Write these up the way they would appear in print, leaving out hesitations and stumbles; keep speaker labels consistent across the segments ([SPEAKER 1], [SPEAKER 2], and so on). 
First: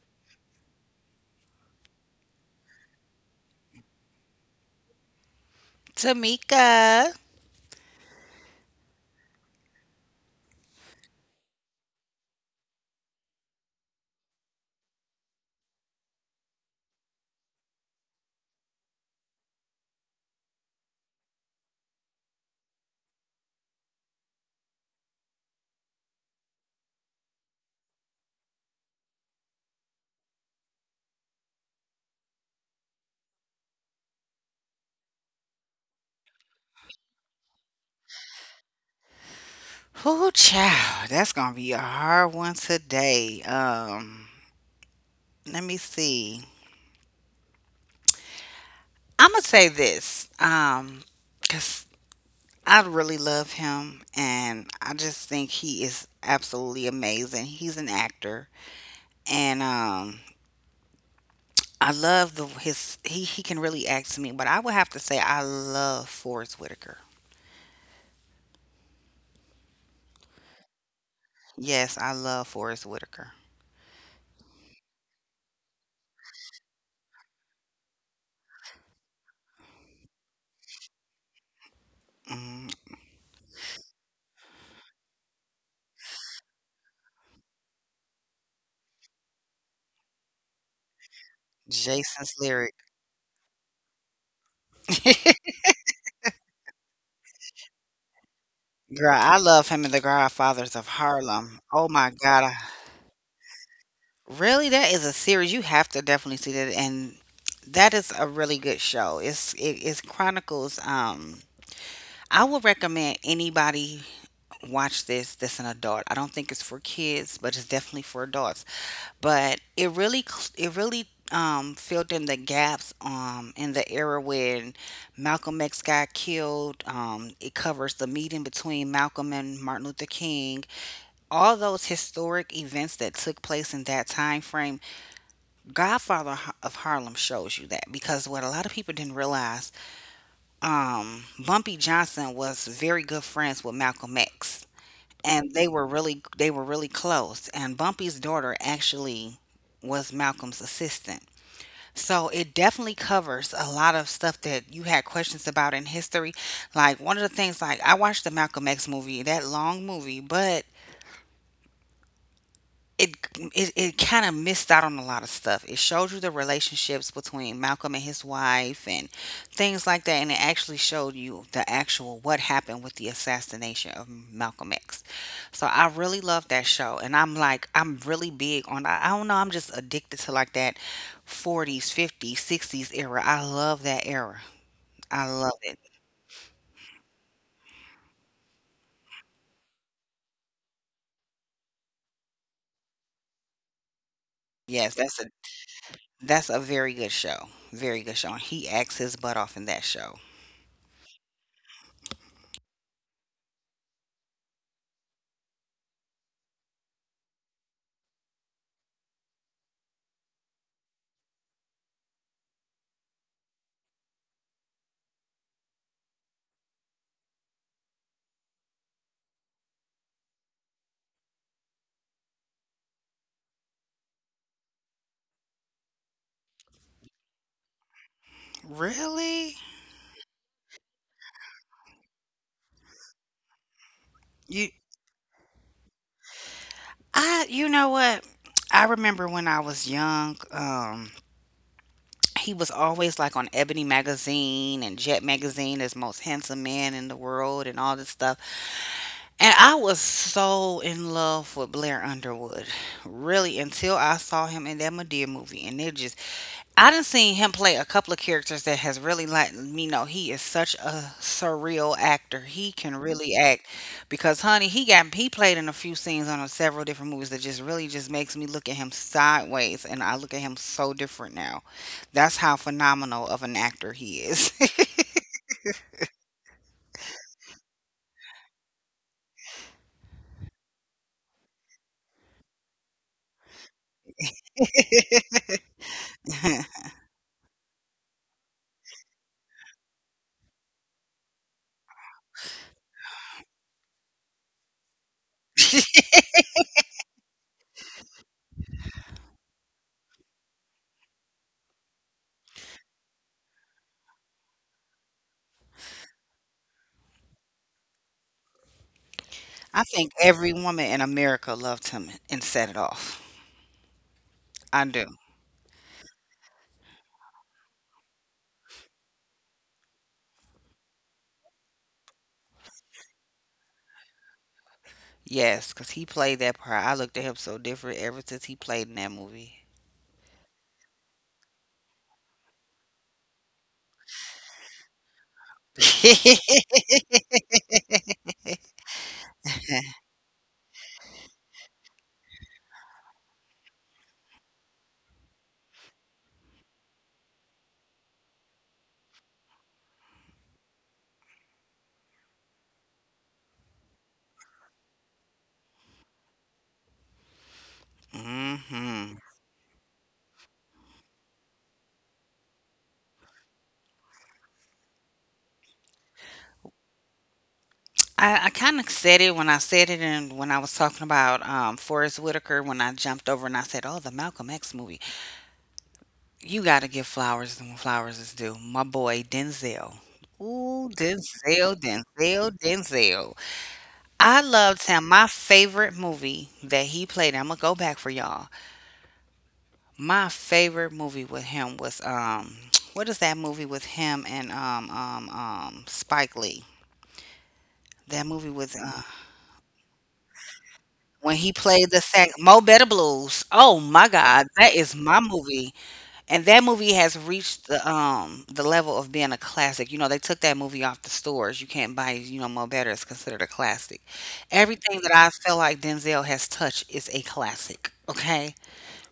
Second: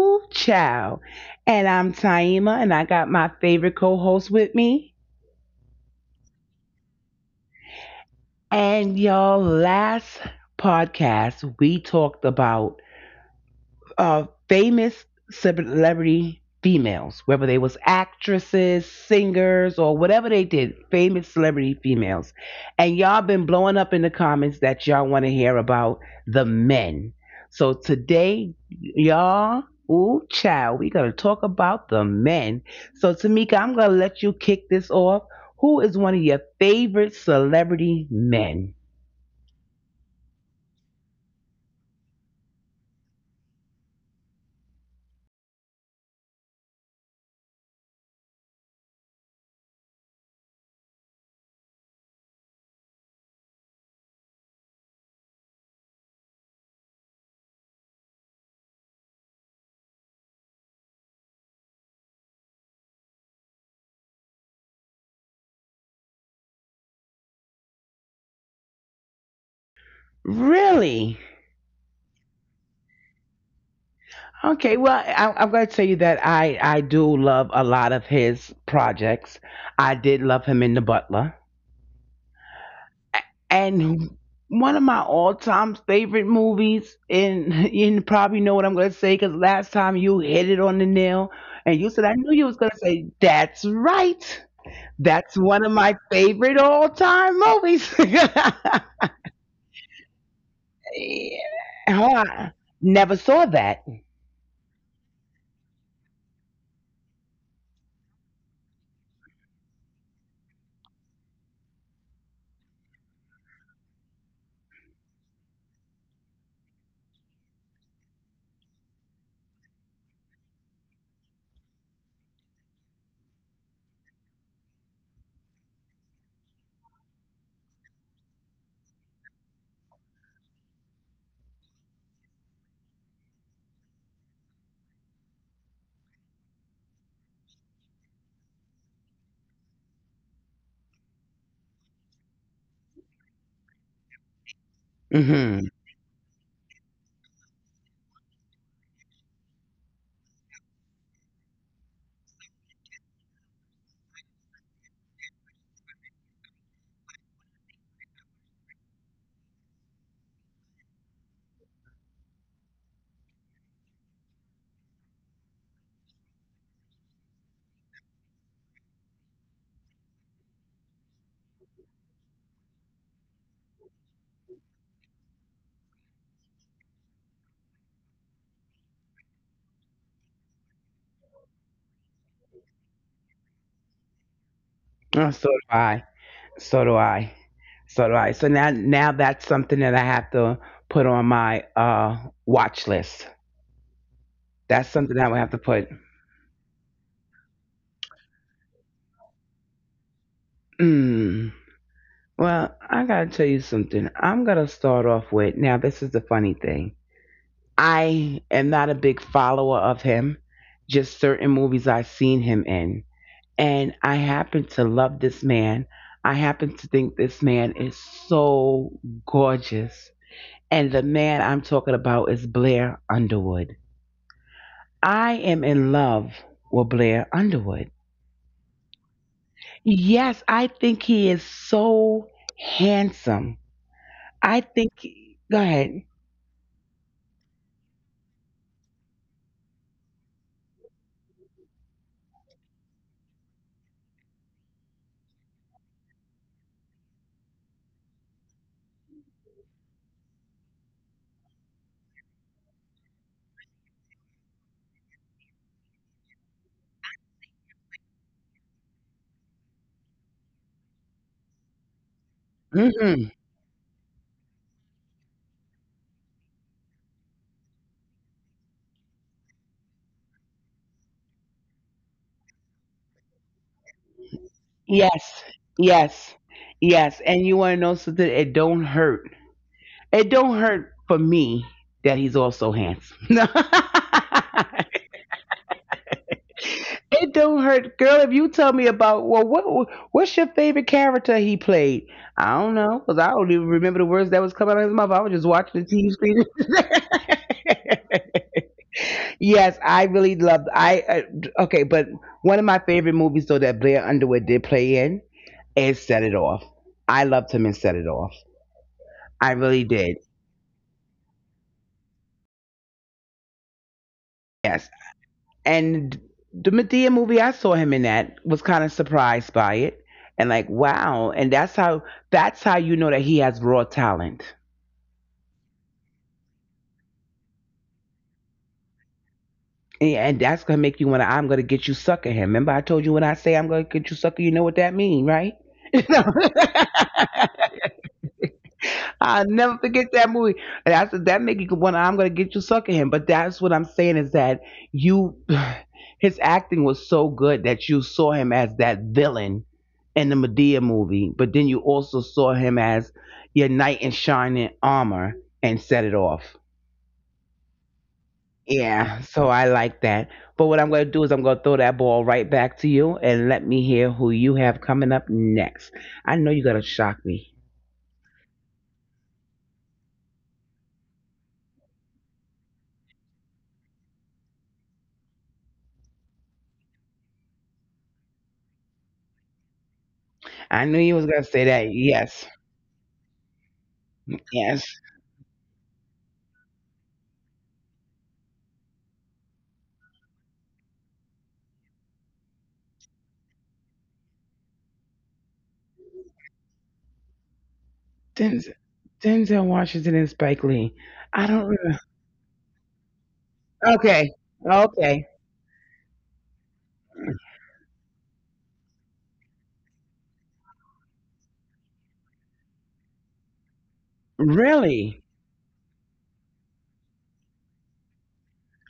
[SPEAKER 1] Ooh, child. And I'm Taima, and I got my favorite co host with me.
[SPEAKER 2] Tamika.
[SPEAKER 1] And y'all, last podcast, we talked about famous celebrity females, whether they was actresses, singers, or whatever they did, famous celebrity females. And y'all been blowing up in the comments that y'all want to hear about the men. So today, y'all, ooh, child, we gonna talk about the men. So Tamika, I'm gonna let you kick this off. Who is one of your favorite celebrity men?
[SPEAKER 2] Whoo, child. That's gonna be a hard one today. Let me see. I'm gonna say this. Cause I really love him, and I just think he is absolutely amazing. He's an actor, and I love the his he can really act to me. But I would have to say I love Forrest Whitaker.
[SPEAKER 1] Really?
[SPEAKER 2] Yes, I love Forrest Whitaker.
[SPEAKER 1] Okay, well, I'm going to tell you that I do love a lot of his projects. I did love him in The Butler,
[SPEAKER 2] Hmm.
[SPEAKER 1] and one of my all time favorite movies. And you probably know what I'm going to say because last time you hit it on the nail, and you said I knew
[SPEAKER 2] Jason's
[SPEAKER 1] you was going
[SPEAKER 2] lyric.
[SPEAKER 1] to say that's right. That's one of my favorite all time movies.
[SPEAKER 2] Girl, I love him in The Godfathers of
[SPEAKER 1] Yeah.
[SPEAKER 2] Harlem. Oh my God.
[SPEAKER 1] Huh.
[SPEAKER 2] I-
[SPEAKER 1] Never saw that.
[SPEAKER 2] really, that is a series. You have to definitely see that. And that is a really good show. It's chronicles. I would recommend anybody watch this that's an adult. I don't think it's for kids, but it's definitely for adults. But it really it really filled in the gaps in the era when Malcolm X got killed. It covers the meeting between Malcolm and Martin Luther King, all those historic events that took place in that time frame. Godfather of Harlem shows you that because what a lot of people didn't realize, bumpy johnson was very good friends with malcolm x, and they
[SPEAKER 1] Mm-hmm.
[SPEAKER 2] were really they were really close, and bumpy's daughter actually was malcolm's assistant. So it definitely covers a lot of stuff that you had questions about in history. Like one of the things, like I watched the malcolm x movie, that long movie, but it it kind of missed out on a lot of stuff. It showed you the relationships between Malcolm and his wife and things like that, and it actually showed you the actual what happened with the assassination of Malcolm X. So I really love that show, and I'm like I'm really big on I don't know, I'm just addicted to like that 40s, 50s, 60s era. I love that era. I
[SPEAKER 1] Oh, so
[SPEAKER 2] love
[SPEAKER 1] did
[SPEAKER 2] it.
[SPEAKER 1] I. So do I. So do I. So now that's something that I have to put on my watch list.
[SPEAKER 2] Yes,
[SPEAKER 1] That's
[SPEAKER 2] that's
[SPEAKER 1] something
[SPEAKER 2] a
[SPEAKER 1] I would have to put.
[SPEAKER 2] that's a very good show. Very good show. And he acts his butt off in that show.
[SPEAKER 1] Mm. Well, I gotta tell you something. I'm gonna start off with now this is the funny thing. I am not a big follower of him, just certain movies I've seen him in. And I happen to love this man. I happen to think this man is so gorgeous. And the man I'm talking about is Blair Underwood. I am in love with Blair Underwood.
[SPEAKER 2] Really?
[SPEAKER 1] Yes, I think he is so handsome.
[SPEAKER 2] You
[SPEAKER 1] I think, go ahead.
[SPEAKER 2] you know what? I remember when I was young, he was always like on Ebony magazine and Jet magazine as most handsome man in the world and all this stuff. And I was so in love with Blair Underwood, really, until I saw him in that Madea movie, and it just I done seen him play a couple of characters that has really let me know he is such a surreal actor. He can
[SPEAKER 1] Hmm.
[SPEAKER 2] really act because, honey, he got he played in a few scenes on a several different movies that just really just makes me look at him sideways, and I look at him so different now. That's how phenomenal of an actor he is.
[SPEAKER 1] Yes, yes, yes. And you want to know something? It don't hurt. It don't hurt for me that he's also handsome.
[SPEAKER 2] I
[SPEAKER 1] It don't hurt, girl. If you tell me about well, what what's your favorite character he played? I don't know because I don't even remember the words that was coming out of his mouth. I was just watching the TV screen. Yes, I really loved. I okay, but one of my favorite movies though that Blair Underwood did play in is Set It Off. I loved him in Set It Off. I really
[SPEAKER 2] think
[SPEAKER 1] did.
[SPEAKER 2] every woman in America loved him and set it off. I
[SPEAKER 1] Yes.
[SPEAKER 2] do.
[SPEAKER 1] And the Medea movie I saw him in, that was kind of surprised by it and like wow, and that's how you know that he has raw talent.
[SPEAKER 2] Yes, because he played that part. I looked at him so different ever since he played in that movie.
[SPEAKER 1] And that's gonna make you wanna I'm gonna get you sucker him. Remember I told you when I say I'm gonna get you sucker, you know what that mean, right? No. I'll never forget that movie. And I said that make you want I'm gonna get you sucker him. But that's what I'm saying is that you his acting was so good that you saw him as that villain in the Medea movie, but then you also saw him as your knight in shining armor and set it off.
[SPEAKER 2] Hmm.
[SPEAKER 1] Yeah, so I like that. But what I'm gonna do is I'm gonna throw that ball right back to you and let me hear who you have coming up next. I know you gotta shock me.
[SPEAKER 2] I kind of said it when I said it, and when I was talking about Forrest Whitaker, when I jumped over and I said, "Oh, the Malcolm X movie." You got to give flowers when flowers is due. My boy Denzel. Ooh,
[SPEAKER 1] I knew you was gonna
[SPEAKER 2] Denzel,
[SPEAKER 1] say that.
[SPEAKER 2] Denzel,
[SPEAKER 1] Yes.
[SPEAKER 2] Denzel. I loved him.
[SPEAKER 1] Yes.
[SPEAKER 2] My favorite movie that he played. I'm gonna go back for y'all. My favorite movie with him was what is that movie with him and Spike Lee? That movie with
[SPEAKER 1] Denzel, Denzel Washington and Spike Lee.
[SPEAKER 2] when he
[SPEAKER 1] I don't
[SPEAKER 2] played the
[SPEAKER 1] remember.
[SPEAKER 2] sax, Mo Better Blues. Oh my
[SPEAKER 1] Okay.
[SPEAKER 2] God, that is my
[SPEAKER 1] Okay.
[SPEAKER 2] movie, and that movie has reached the level of being a classic. You know, they took that movie off the stores. You can't buy, you know, Mo Better is considered a classic. Everything that I
[SPEAKER 1] Really?
[SPEAKER 2] feel like Denzel has touched is a classic, okay?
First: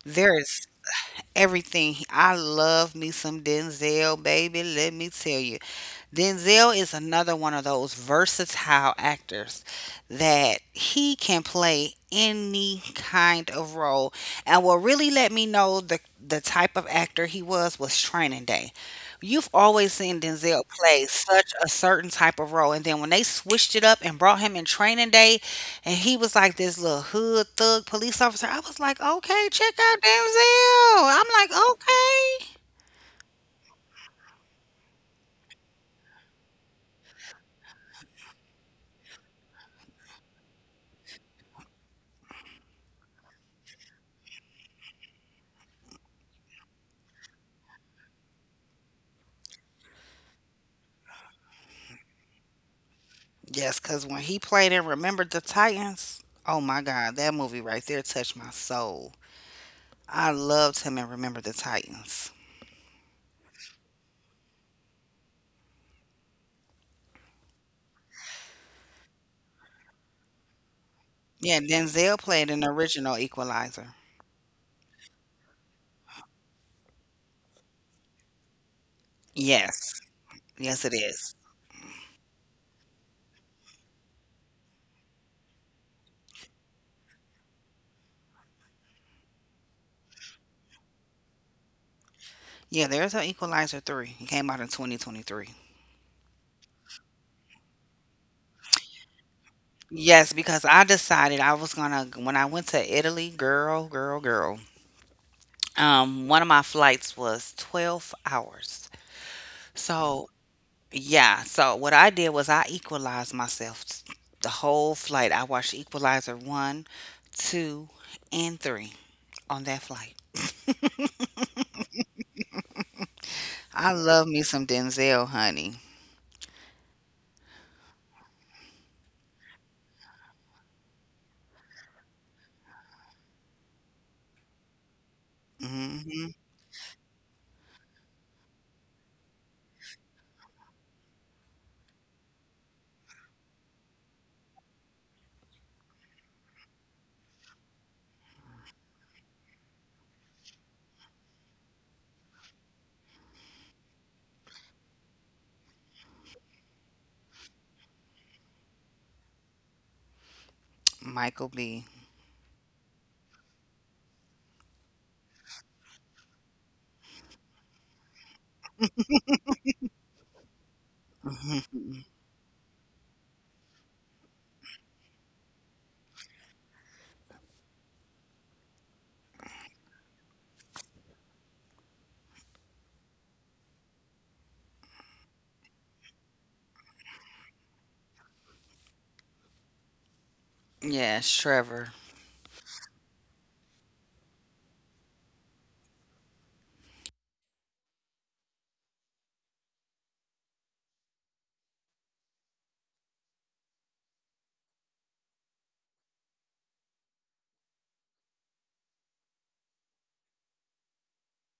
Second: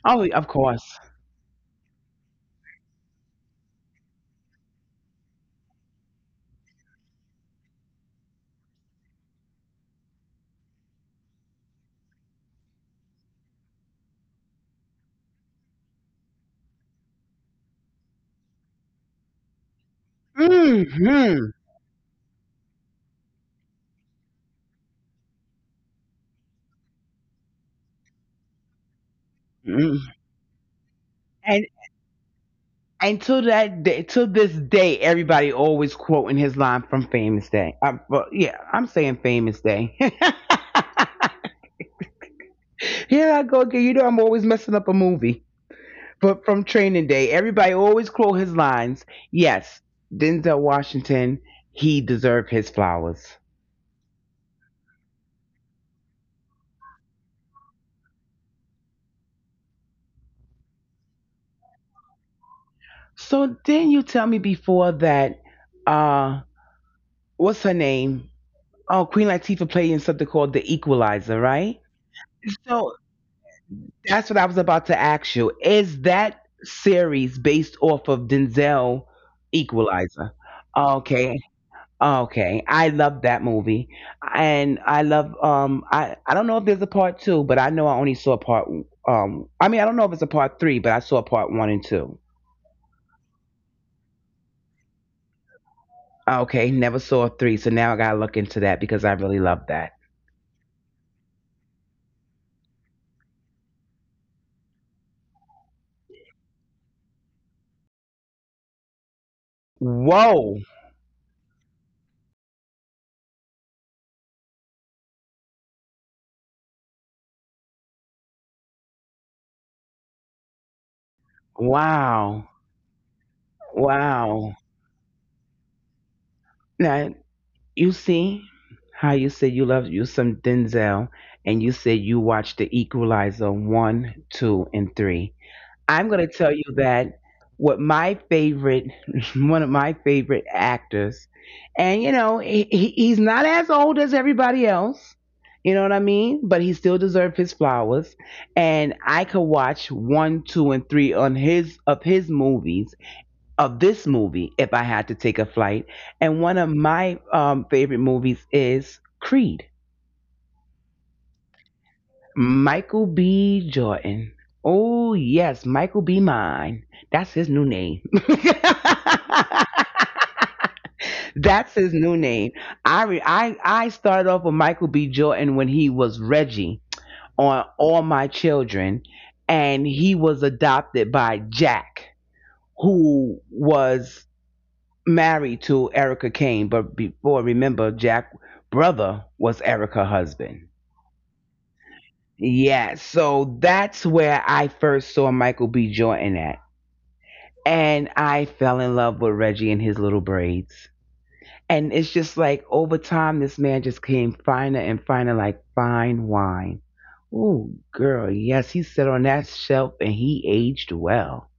[SPEAKER 1] Oh,
[SPEAKER 2] There
[SPEAKER 1] of
[SPEAKER 2] is
[SPEAKER 1] course.
[SPEAKER 2] everything. I love me some Denzel, baby, let me tell you. Denzel is another one of those versatile actors that he can play any kind of role. And what really let me know the type of actor he was Training Day. You've always seen Denzel play
[SPEAKER 1] Mm-hmm.
[SPEAKER 2] such a certain type of role, and then when they switched it up and brought him in Training Day, and he was like this little hood thug police officer, I was like, okay, check out
[SPEAKER 1] Mm.
[SPEAKER 2] Denzel. I'm like,
[SPEAKER 1] And
[SPEAKER 2] okay.
[SPEAKER 1] and to that day, to this day, everybody always quoting his line from Famous Day. I, well, yeah, I'm saying Famous Day. Here I go again. You know I'm always messing up a movie. But from Training Day, everybody always quote his lines. Yes, Denzel Washington, he deserved his flowers.
[SPEAKER 2] Yes, because when he played in Remember the Titans, oh my God, that movie right there touched my soul. I loved him in Remember the Titans.
[SPEAKER 1] So then you tell me before that, uh, what's her name? Oh, Queen Latifah played in something called The Equalizer,
[SPEAKER 2] Yeah,
[SPEAKER 1] right?
[SPEAKER 2] Denzel played in the
[SPEAKER 1] So
[SPEAKER 2] original Equalizer.
[SPEAKER 1] that's what I was about to ask you. Is that series based off of Denzel
[SPEAKER 2] Yes,
[SPEAKER 1] Equalizer?
[SPEAKER 2] yes, it
[SPEAKER 1] Okay.
[SPEAKER 2] is.
[SPEAKER 1] Okay. I love that movie. And I love I don't know if there's a part 2, but I know I only saw part I mean, I don't know if it's a part 3, but I saw part 1 and 2.
[SPEAKER 2] Yeah, there's an Equalizer 3. It came out in 2023.
[SPEAKER 1] Okay, never saw three, so now I gotta look into that because I really love that.
[SPEAKER 2] Yes, because I decided I was gonna, when I went to Italy, girl, girl, girl, one of my flights was 12 hours. So
[SPEAKER 1] Whoa!
[SPEAKER 2] yeah, so what I did was I equalized myself the whole flight. I watched Equalizer 1, 2, and 3 on that flight.
[SPEAKER 1] Wow!
[SPEAKER 2] I love me
[SPEAKER 1] Wow!
[SPEAKER 2] some Denzel, honey.
[SPEAKER 1] Now you see how you said you love you some Denzel, and you said you watched The Equalizer one, two, and three. I'm going to
[SPEAKER 2] Hmm.
[SPEAKER 1] tell you that what my favorite, one of my favorite actors, and you know, he's not as old as everybody else. You know what I mean? But he still deserved his flowers. And I could watch one, two, and three on his of his movies of this movie if I had to take a flight. And one of my favorite movies is Creed.
[SPEAKER 2] Michael B.
[SPEAKER 1] Michael B. Jordan. Oh, yes, Michael B. Mine. That's his new name. That's his
[SPEAKER 2] Mhm.
[SPEAKER 1] new name. I, re- I started off with Michael B. Jordan when he was Reggie on All My Children, and he was adopted by Jack, who was married to Erica Kane. But before, remember, Jack brother was Erica husband.
[SPEAKER 2] Yes, Trevor.
[SPEAKER 1] Yeah, so that's where I first saw Michael B. Jordan at. And I fell in love with Reggie and his little braids. And it's just like over time, this man just came finer and finer, like fine wine. Ooh, girl, yes, he sat on that shelf and he aged well.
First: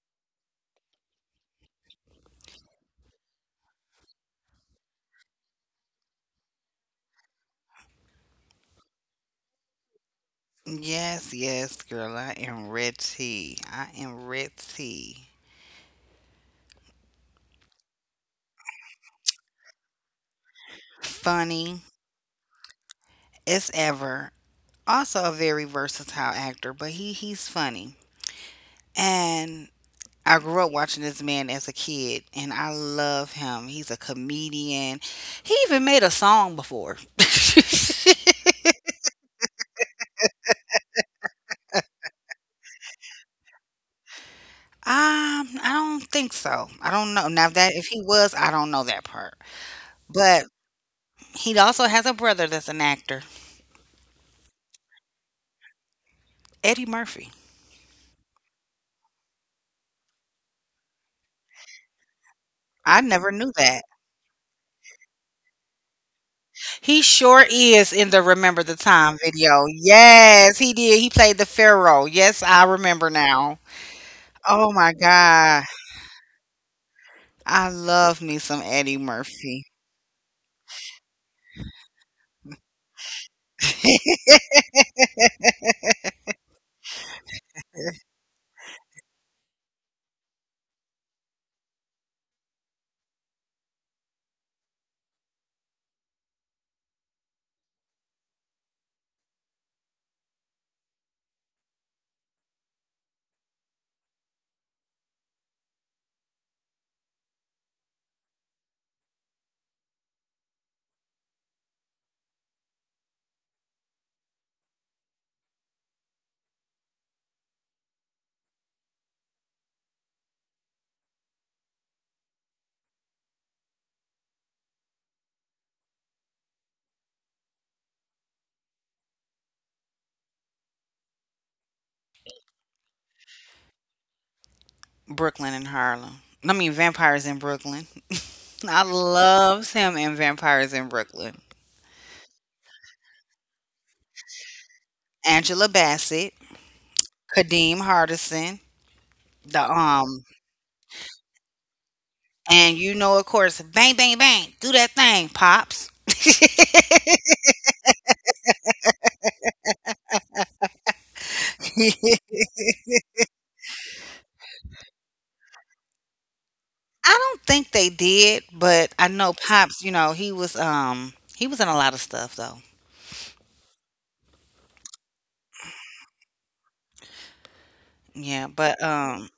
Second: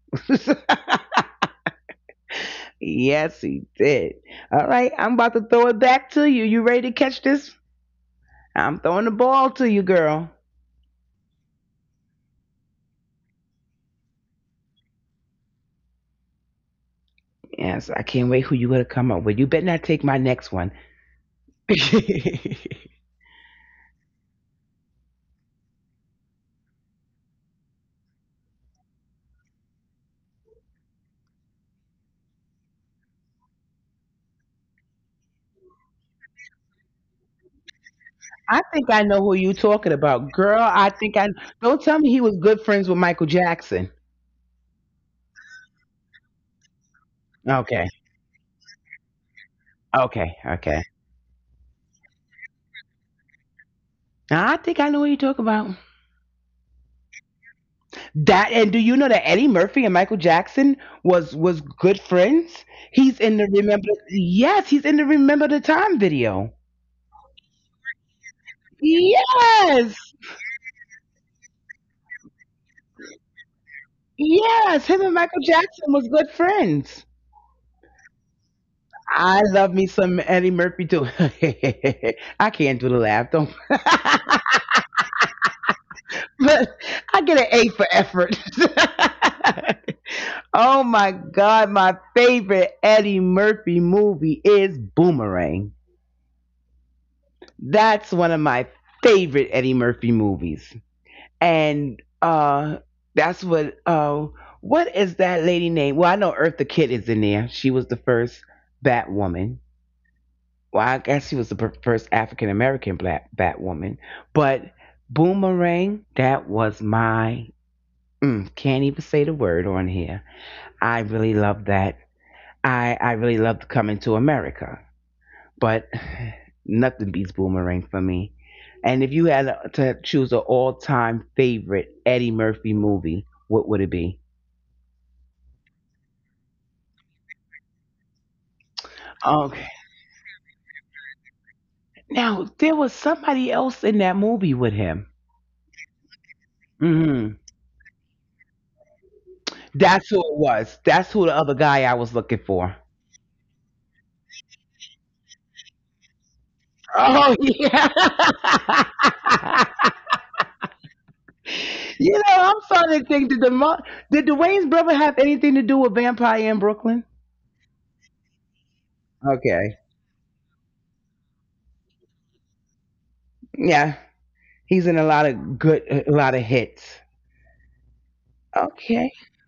[SPEAKER 1] Yes, he did. All right, I'm about to throw it back to you. You ready to catch this? I'm throwing the ball to you, girl.
[SPEAKER 2] Yes, yes, girl. I am red tea. I am red tea.
[SPEAKER 1] Yes, I can't wait who you gonna come up with. You better not take my next one.
[SPEAKER 2] Funny
[SPEAKER 1] I
[SPEAKER 2] as ever. Also a very versatile actor, but he he's funny. And I grew up watching this man as a kid and I love him. He's a comedian. He even made a song before.
[SPEAKER 1] I know who you talking about, girl. I think I don't tell me he was good friends with Michael Jackson.
[SPEAKER 2] I don't think so. I don't know. Now that
[SPEAKER 1] Okay,
[SPEAKER 2] if he was, I don't know that part.
[SPEAKER 1] okay,
[SPEAKER 2] But
[SPEAKER 1] okay.
[SPEAKER 2] he also has a brother that's an actor,
[SPEAKER 1] I think I know what you talk about.
[SPEAKER 2] Eddie Murphy.
[SPEAKER 1] That and do you know that Eddie Murphy and Michael Jackson was good friends?
[SPEAKER 2] I
[SPEAKER 1] He's
[SPEAKER 2] never
[SPEAKER 1] in the
[SPEAKER 2] knew
[SPEAKER 1] remember.
[SPEAKER 2] that.
[SPEAKER 1] Yes, he's in the remember the time video.
[SPEAKER 2] He sure is in the Remember the Time video.
[SPEAKER 1] Yes,
[SPEAKER 2] Yes, he did. He played the Pharaoh. Yes, I remember now. Oh
[SPEAKER 1] yes.
[SPEAKER 2] my
[SPEAKER 1] Him and Michael
[SPEAKER 2] God.
[SPEAKER 1] Jackson was good friends.
[SPEAKER 2] I love me some Eddie
[SPEAKER 1] I
[SPEAKER 2] Murphy.
[SPEAKER 1] love me some Eddie Murphy too. I can't do the laugh. Don't. But I get an A for effort. Oh my God, my favorite Eddie Murphy movie is Boomerang. That's one of my favorite Eddie Murphy movies. And that's what is that lady name? Well, I know Eartha Kitt is in there. She was the first Batwoman. Well, I guess she was the first African American black Batwoman. But Boomerang, that was my Mm, can't even say the word on here. I really love that. I really loved coming to America, but nothing beats Boomerang for me. And if you had to choose an all time favorite Eddie Murphy movie, what would it be?
[SPEAKER 2] Brooklyn and Harlem. I mean, Vampires in Brooklyn. I
[SPEAKER 1] Okay.
[SPEAKER 2] loves him in Vampires in Brooklyn.
[SPEAKER 1] Now, there was somebody else in that movie with him.
[SPEAKER 2] Angela Bassett,
[SPEAKER 1] Hmm.
[SPEAKER 2] Kadeem Hardison, the
[SPEAKER 1] That's who it was. That's who the other guy I was looking for.
[SPEAKER 2] and you know, of course, bang, bang, bang, do that thing, pops. I
[SPEAKER 1] Oh, yeah. You know, I'm starting to think did the did the Wayne's brother have anything to do with Vampire in Brooklyn?
[SPEAKER 2] don't think they did, but I know
[SPEAKER 1] Okay,
[SPEAKER 2] Pops, you know, he was in a lot of stuff though.
[SPEAKER 1] yeah, he's in a lot of good, a lot of hits.
[SPEAKER 2] Yeah, but
[SPEAKER 1] Okay,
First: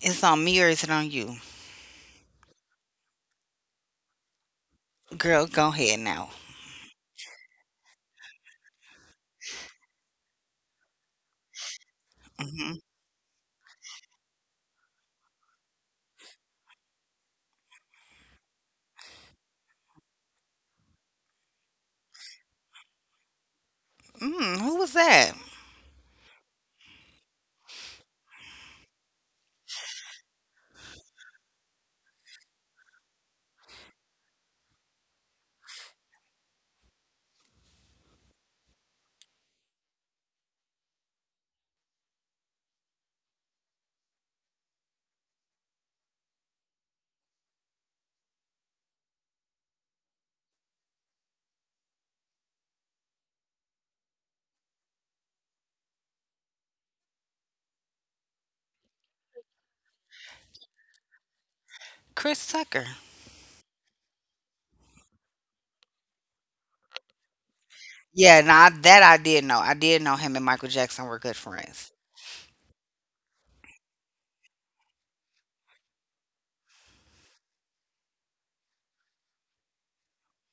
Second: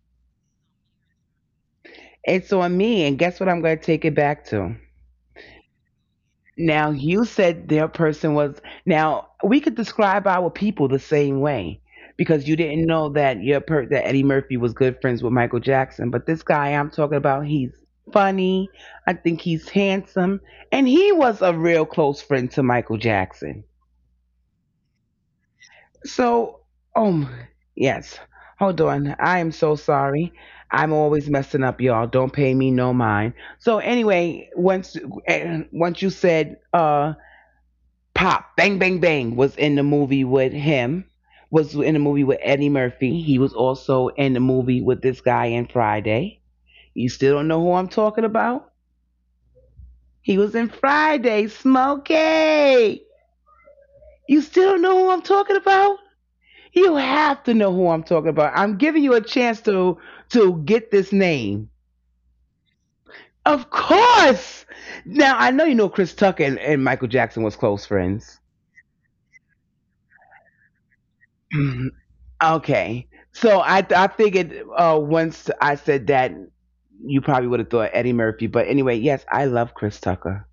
[SPEAKER 2] it's on me or is it on you?
[SPEAKER 1] it's on me, and guess what? I'm going to take it back to.
[SPEAKER 2] Girl, go ahead now.
[SPEAKER 1] Now you said their person was now we could describe our people the same way because you
[SPEAKER 2] Hmm.
[SPEAKER 1] didn't know that your that Eddie Murphy was good friends with Michael Jackson, but this guy I'm talking about, he's funny. I think he's handsome, and he was a real close friend to Michael Jackson.
[SPEAKER 2] Mm, who was that?
[SPEAKER 1] So, um, yes. Hold on. I am so sorry. I'm always messing up, y'all. Don't pay me no mind. So anyway, once once you said Pop Bang Bang Bang was in the movie with him. Was in the movie with Eddie Murphy. He was also in the movie with this guy in Friday. You still don't know who I'm talking about? He was in Friday, Smokey. You still don't know who I'm talking about? You have to know who I'm talking about. I'm giving you a chance to get this name.
[SPEAKER 2] Chris Tucker.
[SPEAKER 1] Of course. Now I know you know Chris Tucker and Michael Jackson was close friends.
[SPEAKER 2] Yeah, now I that I did know. I did know him and Michael Jackson were good friends.
[SPEAKER 1] Okay. So I figured once I said that you probably would have thought Eddie Murphy, but anyway, yes, I love Chris Tucker.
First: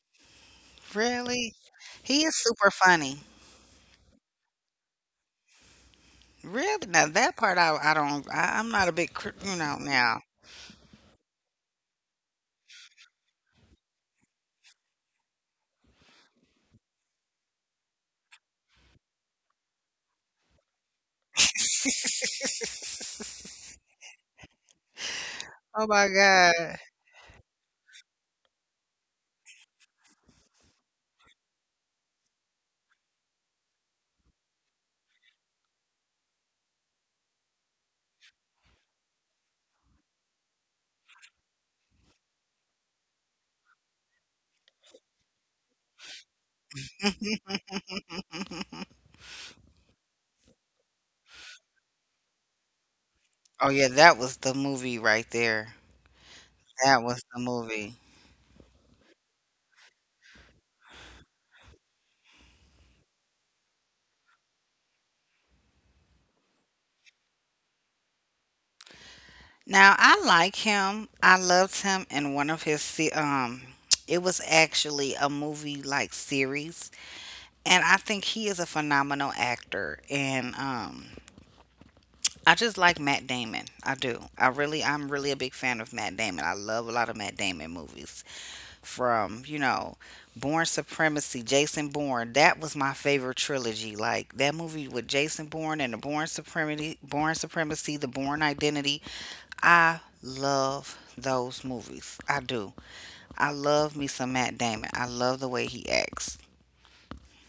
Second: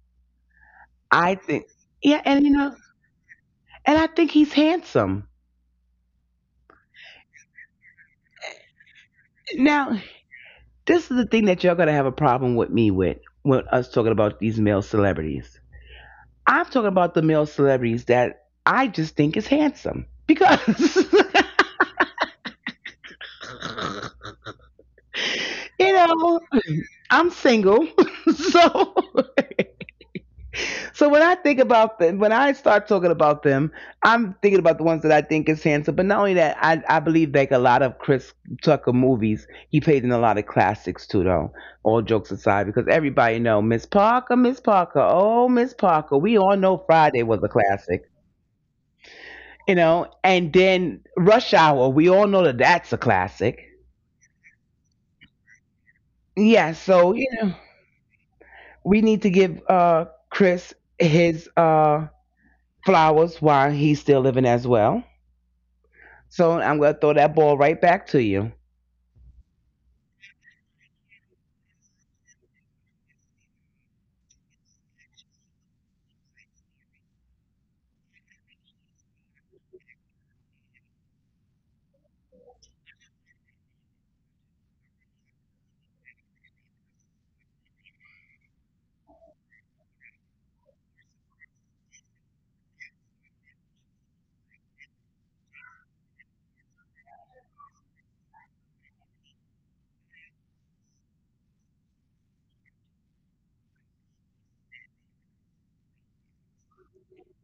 [SPEAKER 1] I
[SPEAKER 2] Really?
[SPEAKER 1] think yeah,
[SPEAKER 2] He is
[SPEAKER 1] and you
[SPEAKER 2] super
[SPEAKER 1] know,
[SPEAKER 2] funny.
[SPEAKER 1] and I think he's handsome.
[SPEAKER 2] Really? Now that part I don't I, I'm not a big you know
[SPEAKER 1] Now,
[SPEAKER 2] now.
[SPEAKER 1] this is the thing that you're gonna have a problem with me with when us talking about these male celebrities. I'm talking about the male celebrities that I just think is handsome because
[SPEAKER 2] Oh
[SPEAKER 1] you
[SPEAKER 2] my
[SPEAKER 1] know
[SPEAKER 2] God.
[SPEAKER 1] I'm single, so so when I think about them, when I start talking about them, I'm thinking about the ones that I think is handsome. But not only that, I believe like a lot of Chris Tucker movies, he played in a lot of classics too, though. All jokes aside, because everybody know Miss Parker. We all know Friday was a classic, And then Rush Hour, we all know that that's a classic.
[SPEAKER 2] Oh yeah, that was the movie right there.
[SPEAKER 1] Yeah,
[SPEAKER 2] That
[SPEAKER 1] so
[SPEAKER 2] was the movie.
[SPEAKER 1] we need to give Chris his flowers while he's still living as well. So I'm gonna throw that ball right back to you.
[SPEAKER 2] Now I like him. I loved him in one of his it was actually a movie like series, and I think he is a phenomenal actor, and I just like Matt Damon. I do. I'm really a big fan of Matt Damon. I love a lot of Matt Damon movies. From, you know, Born Supremacy, Jason Bourne. That was my favorite trilogy. Like that movie with Jason Bourne and the Born Supremacy, the Born Identity. I love those movies. I do. I love me some Matt Damon. I love the way he acts.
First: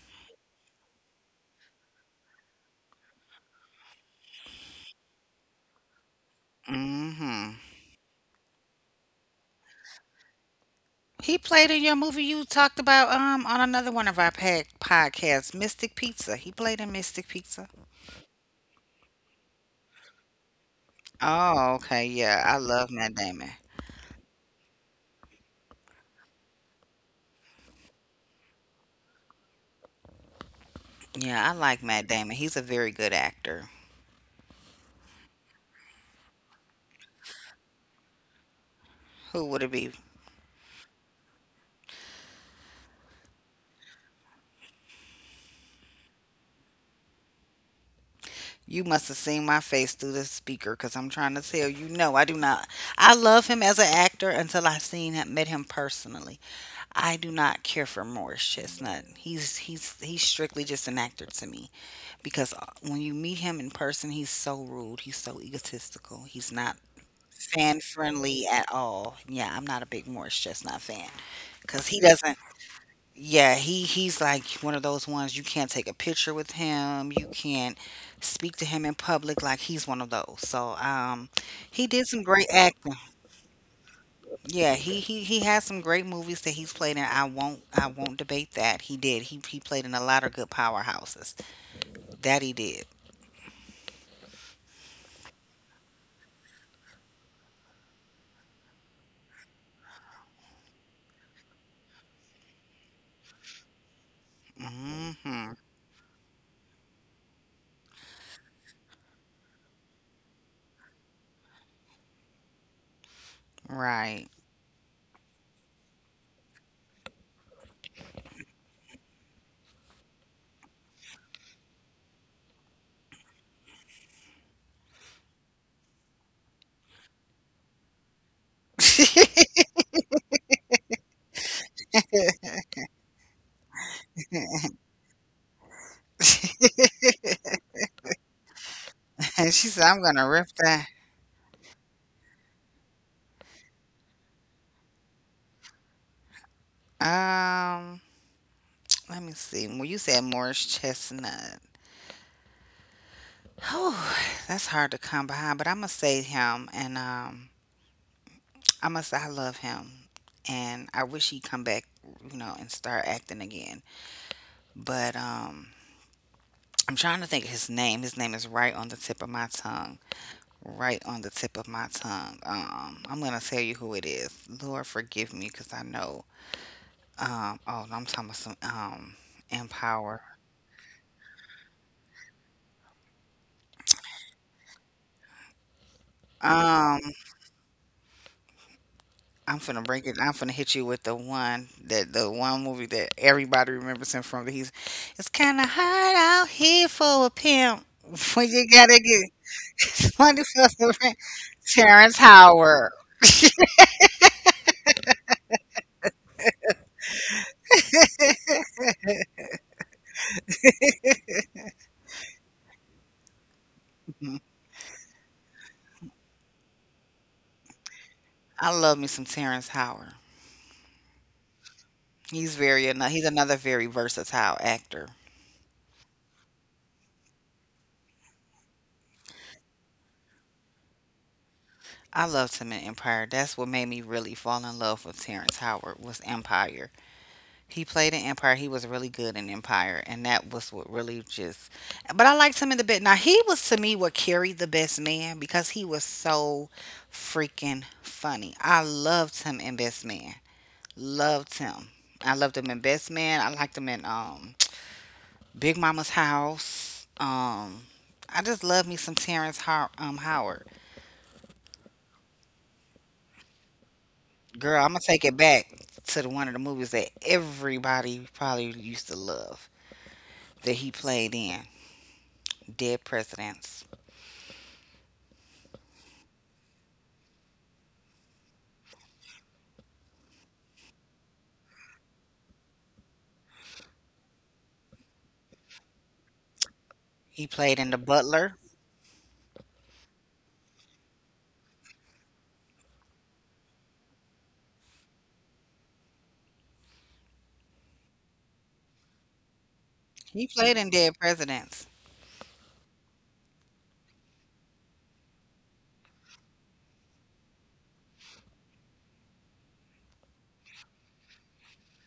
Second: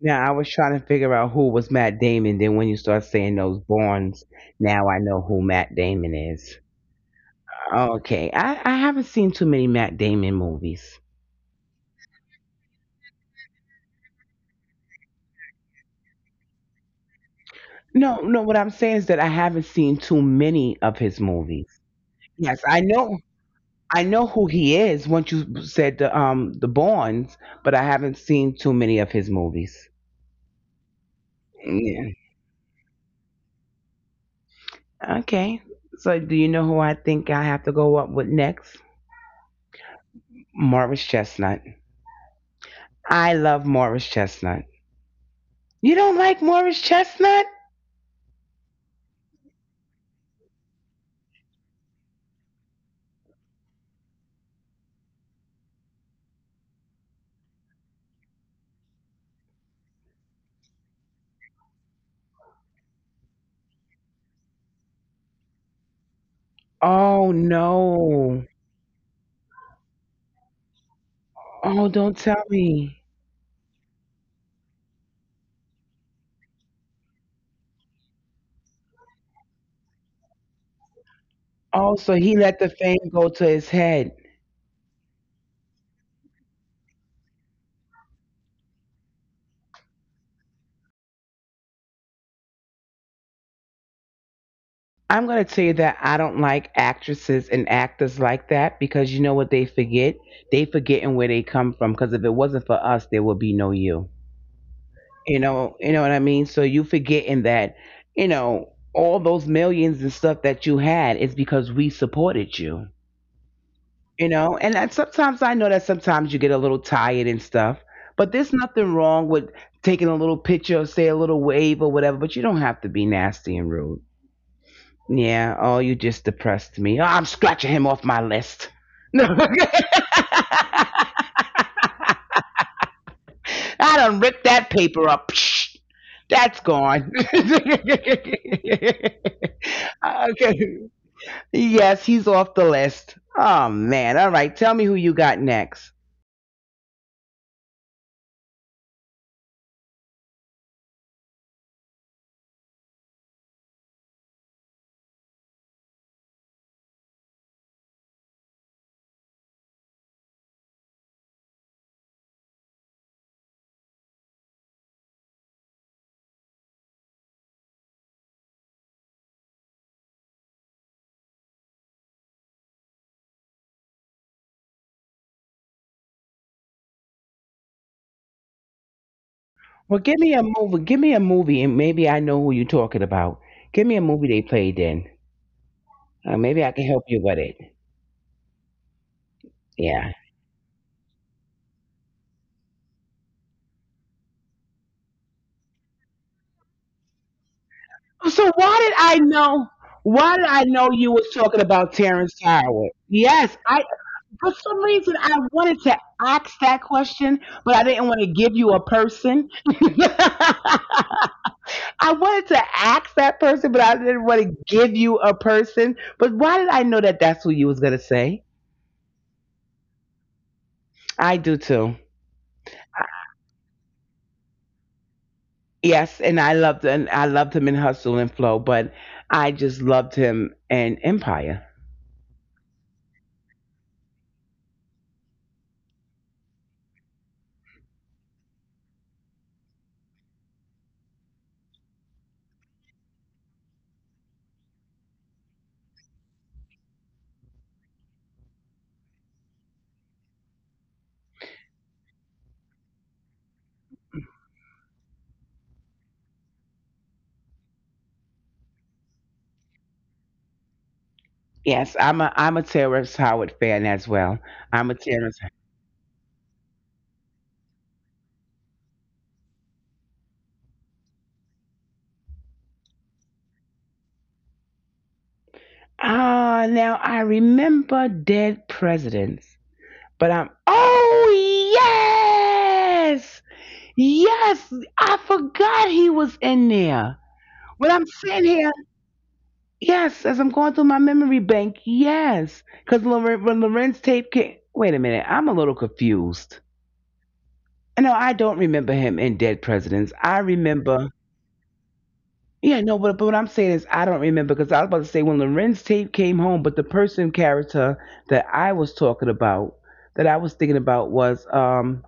[SPEAKER 1] Now I was trying to figure out who was Matt Damon. Then when you start saying those Bournes, now I know who Matt Damon is.
[SPEAKER 2] Mm hmm.
[SPEAKER 1] Okay, I haven't seen too many Matt Damon movies.
[SPEAKER 2] He played in your movie you talked about on another one of our podcasts, Mystic Pizza. He played in Mystic Pizza.
[SPEAKER 1] No, no, what I'm saying is that I haven't seen too many of his movies.
[SPEAKER 2] Oh, okay. Yeah, I
[SPEAKER 1] Yes, I
[SPEAKER 2] love Matt
[SPEAKER 1] know.
[SPEAKER 2] Damon.
[SPEAKER 1] I know who he is. Once you said the Bournes, but I haven't seen too many of his movies.
[SPEAKER 2] Yeah, I like Matt
[SPEAKER 1] Yeah.
[SPEAKER 2] Damon. He's a very good actor.
[SPEAKER 1] Okay. So do you know who I think I have to go up with next?
[SPEAKER 2] Who would it be?
[SPEAKER 1] Morris Chestnut. I love Morris Chestnut. You don't like Morris Chestnut?
[SPEAKER 2] You must have seen my face through the speaker because I'm trying to tell you, no, I do not. I love him as an actor until I seen him, met him personally. I do not care for Morris Chestnut. He's strictly just an actor to me, because when you meet him in person, he's so rude. He's so egotistical. He's not
[SPEAKER 1] Oh
[SPEAKER 2] fan
[SPEAKER 1] no.
[SPEAKER 2] friendly at all. Yeah, I'm not a big Morris Chestnut fan because
[SPEAKER 1] Oh,
[SPEAKER 2] he
[SPEAKER 1] don't
[SPEAKER 2] doesn't.
[SPEAKER 1] tell me.
[SPEAKER 2] Yeah, he's like one of those ones you can't take a picture with him. You can't speak to him in public. Like he's one of those. So he
[SPEAKER 1] Oh,
[SPEAKER 2] did
[SPEAKER 1] so
[SPEAKER 2] some
[SPEAKER 1] he
[SPEAKER 2] great
[SPEAKER 1] let the
[SPEAKER 2] acting.
[SPEAKER 1] fame go to his head.
[SPEAKER 2] Yeah, he has some great movies that he's played in. I won't debate that he did. He played in a lot of good powerhouses. That he did.
[SPEAKER 1] I'm going to tell you that I don't like actresses and actors like that, because you know what they forget? They forgetting where they come from, because if it wasn't for us, there would be no you.
[SPEAKER 2] Hmm.
[SPEAKER 1] You know what I mean? So you forgetting that, all those millions and stuff that you had is because we supported you. You
[SPEAKER 2] Right.
[SPEAKER 1] know, and that sometimes I know that sometimes you get a little tired and stuff, but there's nothing wrong with taking a little picture or say a little wave or whatever, but you don't have to be nasty and rude. Yeah, oh, you just depressed me. Oh, I'm scratching him off my list. No, I done ripped that paper up. Psh, that's gone.
[SPEAKER 2] and she said, I'm gonna rip
[SPEAKER 1] Okay,
[SPEAKER 2] that.
[SPEAKER 1] yes, he's off the list. Oh man, all right, tell me who you got next.
[SPEAKER 2] Um, let me see. Well, you said Morris Chestnut. Whew, that's hard to come behind, but I'm gonna say him, and I must say I love him, and I wish he'd come back, you know, and start acting again. But I'm trying to think of his name. His name is right on the tip of my tongue. Right on the tip of my tongue. I'm gonna tell you who it is. Lord, forgive me, cause I know oh, no, I'm talking about some
[SPEAKER 1] Well, give
[SPEAKER 2] Empower.
[SPEAKER 1] me a movie. Give me a movie, and maybe I know who you're talking about. Give me a movie they played in. Maybe I can
[SPEAKER 2] Um,
[SPEAKER 1] help you with it.
[SPEAKER 2] I'm finna break
[SPEAKER 1] Yeah.
[SPEAKER 2] it. I'm finna hit you with the one that the one movie that everybody remembers him from. That he's It's kind of hard out here for a pimp
[SPEAKER 1] So
[SPEAKER 2] when you
[SPEAKER 1] why did
[SPEAKER 2] gotta
[SPEAKER 1] I know?
[SPEAKER 2] get
[SPEAKER 1] Why
[SPEAKER 2] money
[SPEAKER 1] did I
[SPEAKER 2] for
[SPEAKER 1] know
[SPEAKER 2] the
[SPEAKER 1] you
[SPEAKER 2] rent.
[SPEAKER 1] was talking about
[SPEAKER 2] Terrence
[SPEAKER 1] Terrence Howard?
[SPEAKER 2] Howard.
[SPEAKER 1] Yes, I, for some reason I wanted to ask that question, but I didn't want to give you a person. I wanted to ask that person, but I didn't
[SPEAKER 2] Mhm.
[SPEAKER 1] want to give you a person. But why did I know that that's who you was gonna say?
[SPEAKER 2] I love me some Terrence Howard.
[SPEAKER 1] I do too.
[SPEAKER 2] He's he's another very versatile actor.
[SPEAKER 1] Yes, and I loved him in Hustle and Flow, but I just loved him in Empire.
[SPEAKER 2] I loved him in Empire. That's what made me really fall in love with Terrence Howard, was Empire. He played in Empire. He was really good in Empire, and that was what really just. But I liked him in the bit. Now he was, to me, what carried The Best Man, because he was so freaking funny. I loved him in Best Man. Loved him. I loved him in Best Man. I liked him in Big Mama's House. I just love me some Howard.
[SPEAKER 1] Yes, I'm a Terrence Howard fan as well.
[SPEAKER 2] Girl,
[SPEAKER 1] I'm
[SPEAKER 2] I'm
[SPEAKER 1] a
[SPEAKER 2] gonna take
[SPEAKER 1] Terrence.
[SPEAKER 2] it back to the one of the movies that everybody probably used to love that he played in, Dead Presidents.
[SPEAKER 1] Ah, now I remember Dead Presidents, but I'm oh yes, yes, I forgot he was in there.
[SPEAKER 2] He played
[SPEAKER 1] When
[SPEAKER 2] in The
[SPEAKER 1] I'm sitting
[SPEAKER 2] Butler.
[SPEAKER 1] here, yes, as I'm going through my memory bank, yes, because when Lorenz tape came. Wait a minute, I'm a little confused. No, I don't remember him in Dead Presidents. I
[SPEAKER 2] He played in
[SPEAKER 1] remember.
[SPEAKER 2] Dead Presidents.
[SPEAKER 1] Yeah, no, but what I'm saying is I don't remember, because I was about to say when Lorenz tape came home, but the person character that I was talking about, that I was thinking about was,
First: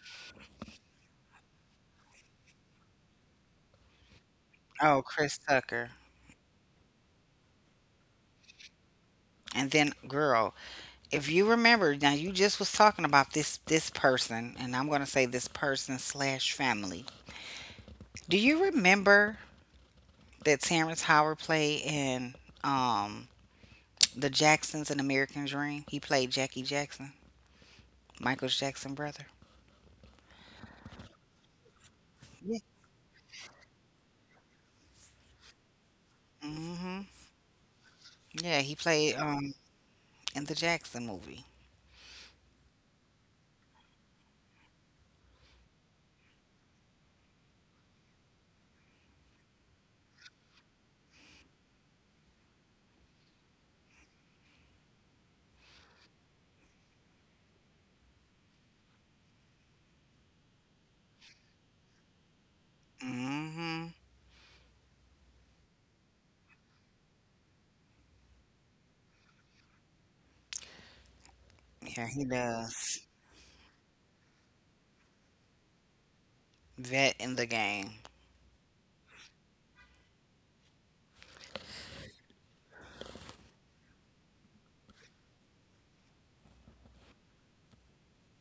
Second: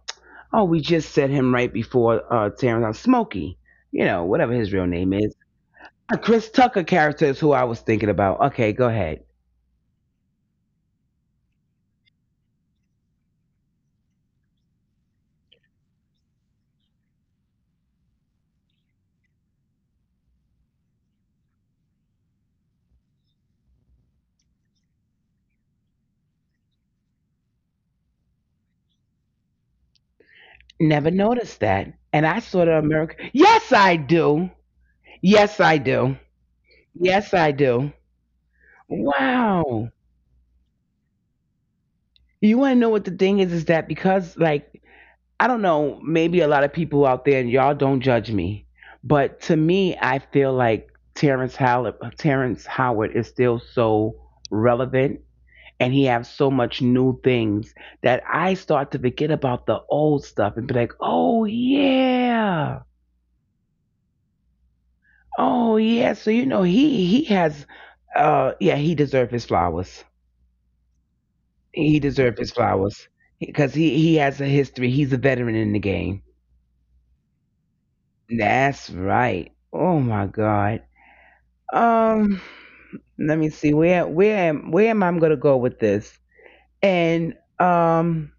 [SPEAKER 1] oh, we just said him right before Terrence on Smokey, you know, whatever his real
[SPEAKER 2] Oh,
[SPEAKER 1] name is.
[SPEAKER 2] Chris Tucker.
[SPEAKER 1] A Chris Tucker character is who I was thinking about. Okay, go ahead.
[SPEAKER 2] And then, girl, if you remember, now you just was talking about this person, and I'm gonna say this person slash family. Do you remember that Terrence Howard played in um The Jacksons and American Dream? He played Jackie Jackson, Michael Jackson brother.
[SPEAKER 1] Never noticed that. And I
[SPEAKER 2] Yeah.
[SPEAKER 1] saw the American. Yes, I do. Yes, I do.
[SPEAKER 2] mm hmm
[SPEAKER 1] Yes, I do.
[SPEAKER 2] Yeah, he played
[SPEAKER 1] Wow.
[SPEAKER 2] in the Jackson movie.
[SPEAKER 1] You want to know what the thing is? Is that because, like, I don't know, maybe a lot of people out there, and y'all don't judge me, but to me, I feel like Terrence Howard is still so relevant, and he has so much new things that I start to forget about the old stuff and be like, oh yeah,
[SPEAKER 2] Mm hmm
[SPEAKER 1] oh yeah. So you know, he has, yeah, he deserved his flowers. He
[SPEAKER 2] Yeah, he
[SPEAKER 1] deserved his
[SPEAKER 2] does.
[SPEAKER 1] flowers because he has a history. He's a veteran in the game.
[SPEAKER 2] Vet in the game.
[SPEAKER 1] That's right. Oh my God. Um, let me see. Where am I gonna go with this? And um,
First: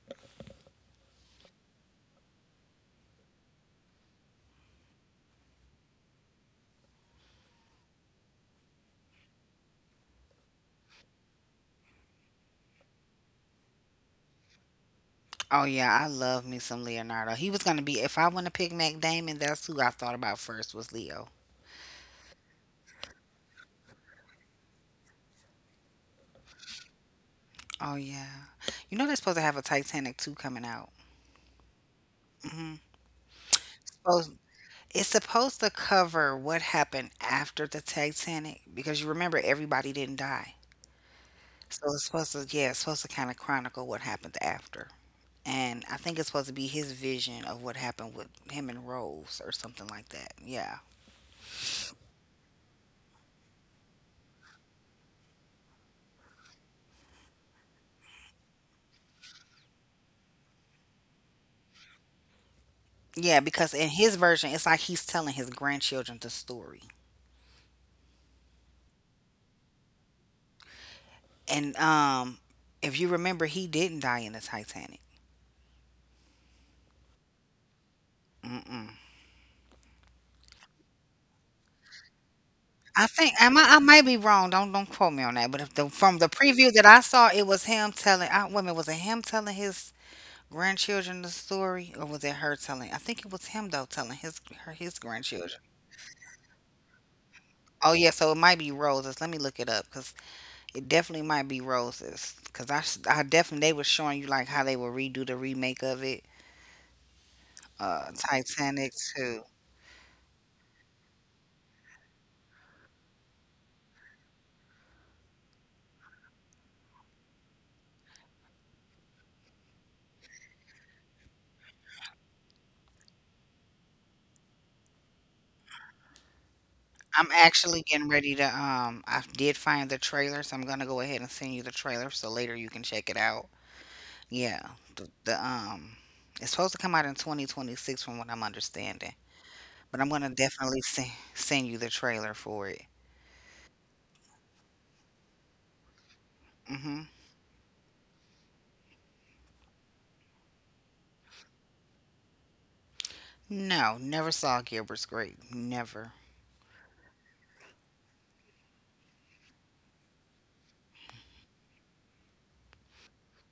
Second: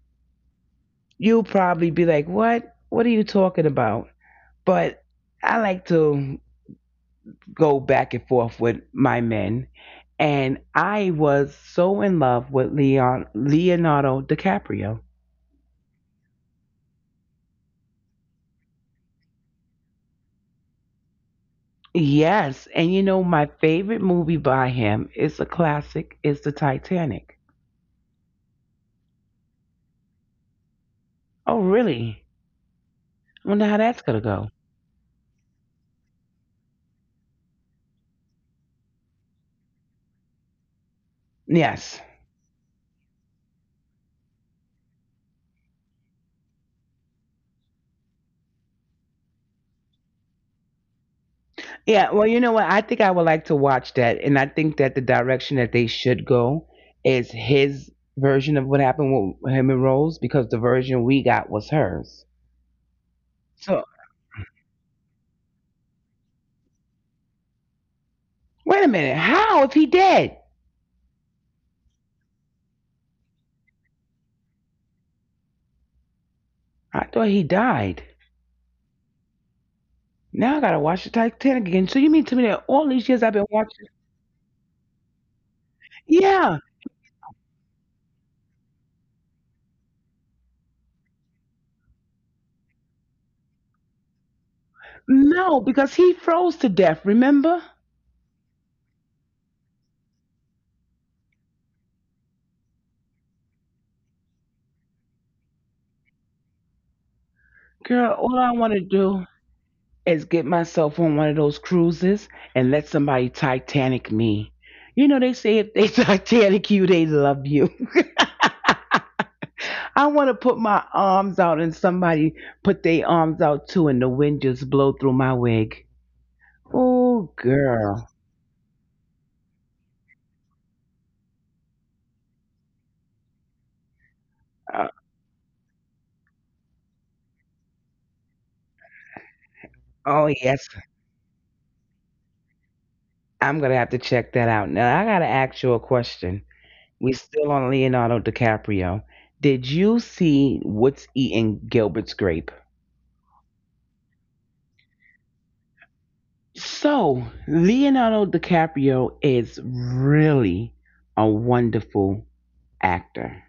[SPEAKER 1] you'll probably be like, what? What are you talking about? But I like to go back and forth with my men. And I was so in love with Leonardo DiCaprio.
[SPEAKER 2] Oh yeah, I love me some Leonardo. He was gonna be, if I want to pick Mac Damon, that's who I thought about first, was Leo.
[SPEAKER 1] Yes, and you know my favorite movie by him is a classic, is the Titanic.
[SPEAKER 2] Oh yeah, you know they're supposed to have a Titanic two coming out.
[SPEAKER 1] Oh really?
[SPEAKER 2] Hmm.
[SPEAKER 1] I wonder how that's gonna go.
[SPEAKER 2] It's supposed to cover what happened after the Titanic, because you remember everybody didn't die, so
[SPEAKER 1] Yes.
[SPEAKER 2] it's supposed to, yeah, it's supposed to kind of chronicle what happened after. And I think it's supposed to be his vision of what happened with him and Rose or something like that. Yeah.
[SPEAKER 1] Yeah. Well, you know what? I think I would like to watch that. And I think that the direction that they should go is his version of what happened with him and Rose, because the version we got was hers.
[SPEAKER 2] Yeah, because
[SPEAKER 1] So,
[SPEAKER 2] in his version, it's like he's telling his grandchildren the story.
[SPEAKER 1] wait a minute. How if he dead?
[SPEAKER 2] And if you remember, he didn't die in the Titanic.
[SPEAKER 1] I thought he died.
[SPEAKER 2] Mm-mm.
[SPEAKER 1] Now I gotta watch the Titanic again. So you mean to me that all
[SPEAKER 2] I
[SPEAKER 1] these years
[SPEAKER 2] think
[SPEAKER 1] I've been
[SPEAKER 2] I
[SPEAKER 1] watching?
[SPEAKER 2] might be wrong. Don't quote me on that. But if the, from the
[SPEAKER 1] Yeah.
[SPEAKER 2] preview that I saw, it was him telling. Wait a minute, was it him telling his grandchildren the story, or was it her telling? I think it was him, though, telling his her his grandchildren.
[SPEAKER 1] No, because he froze to death, remember?
[SPEAKER 2] Oh yeah, so it might be roses. Let me look it up, because it definitely might be roses. Because I definitely, they were showing you like how they would redo the remake of it,
[SPEAKER 1] Girl, all I want to
[SPEAKER 2] Titanic
[SPEAKER 1] do
[SPEAKER 2] too.
[SPEAKER 1] is get myself on one of those cruises and let somebody Titanic me. You know, they say if they Titanic you, they love you. I want to put my arms out and somebody put their arms out too, and the wind just blow through my wig.
[SPEAKER 2] I'm
[SPEAKER 1] Oh,
[SPEAKER 2] actually getting
[SPEAKER 1] girl.
[SPEAKER 2] ready to I did find the trailer, so I'm gonna go ahead and send you the trailer so later you can check it out. Yeah.
[SPEAKER 1] Uh,
[SPEAKER 2] The it's supposed to come out in 2026, from what I'm understanding. But I'm
[SPEAKER 1] oh,
[SPEAKER 2] gonna
[SPEAKER 1] yes.
[SPEAKER 2] definitely send you the trailer for it.
[SPEAKER 1] I'm going to have to check that out. Now, I got to ask you a question.
[SPEAKER 2] Mm-hmm.
[SPEAKER 1] We still on Leonardo DiCaprio. Did you see What's Eating Gilbert's Grape?
[SPEAKER 2] No, never saw Gilbert's Grape. Never.
[SPEAKER 1] So, Leonardo DiCaprio is really a wonderful actor.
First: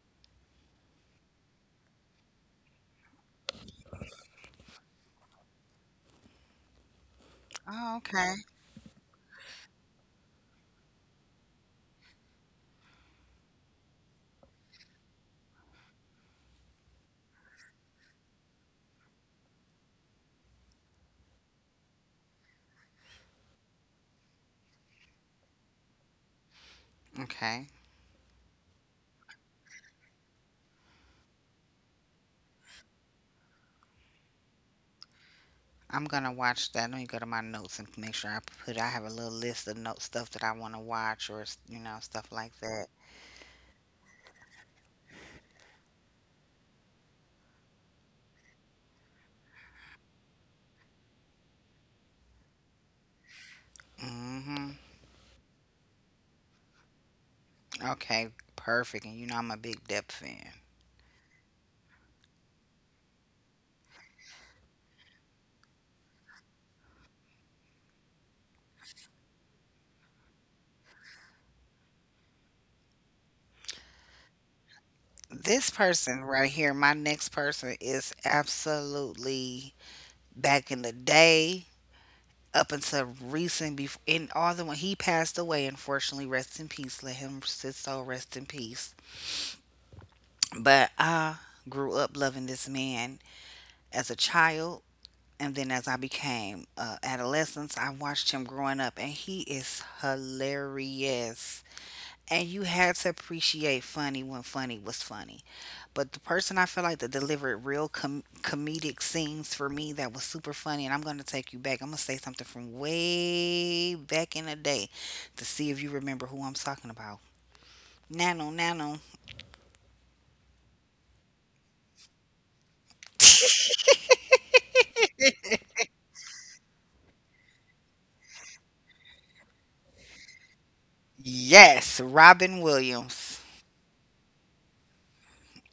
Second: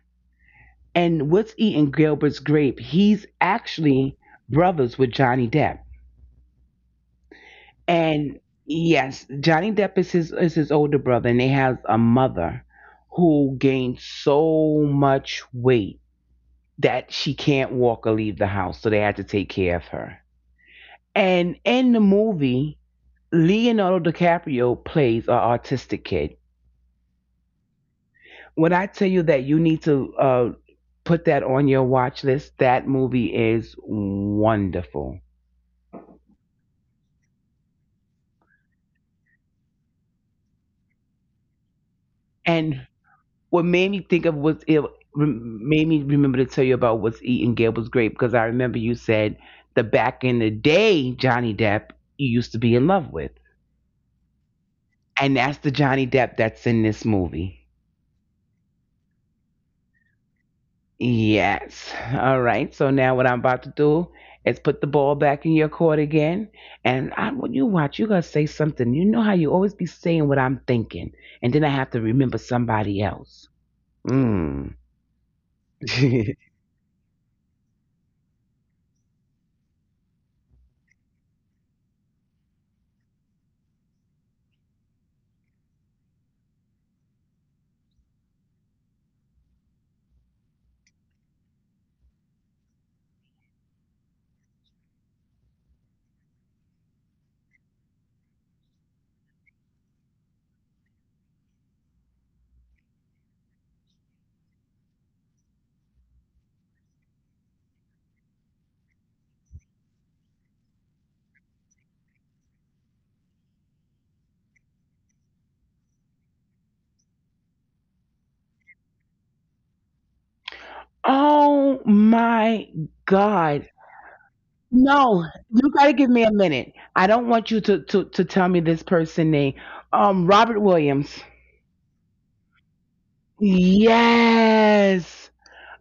[SPEAKER 1] And what's eating Gilbert's grape? He's actually brothers with Johnny Depp.
[SPEAKER 2] Oh, okay.
[SPEAKER 1] And yes, Johnny Depp is his older brother, and they have a mother who gained so much weight that she can't walk or leave the house, so they had to take care of her. And in the movie, Leonardo DiCaprio plays an autistic kid.
[SPEAKER 2] Okay.
[SPEAKER 1] When I tell you that you need to put that on your watch list, that movie is wonderful.
[SPEAKER 2] I'm gonna watch that. Let me go to my notes and make sure I put, I have a little list of note stuff that I wanna watch you know, stuff like
[SPEAKER 1] And
[SPEAKER 2] that.
[SPEAKER 1] what made me think of, was it made me remember to tell you about what's eating Gable's grape, because I remember you said the back in the day Johnny Depp you used to be in love with,
[SPEAKER 2] Mm-hmm.
[SPEAKER 1] and that's the Johnny Depp that's in this movie.
[SPEAKER 2] Okay, perfect. And you know I'm a big Depp fan.
[SPEAKER 1] Yes. All right. So now what I'm about to do is put the ball back in your court again. And I, when you watch, you're going to say something. You know how you always be saying what I'm thinking. And then I have to remember somebody else. Mm.
[SPEAKER 2] This person right here, my next person, is absolutely back in the day, up until recent, before, and all the when he passed away, unfortunately, rest in peace. Let him sit so rest in peace. But I grew up loving this man as a child. And then as I became adolescence, I watched him growing up, and he is hilarious. And you had to appreciate funny when funny was funny. But the person I feel like that delivered real comedic scenes for me that was super funny, and I'm going to take you back. I'm going to say something from way back in the day to see if you remember who I'm talking about. Nano, Nano.
[SPEAKER 1] Oh my God. No, you got to give me a minute. I don't want you to, to tell me this person name. Robert Williams.
[SPEAKER 2] Yes, Robin Williams.
[SPEAKER 1] Yes.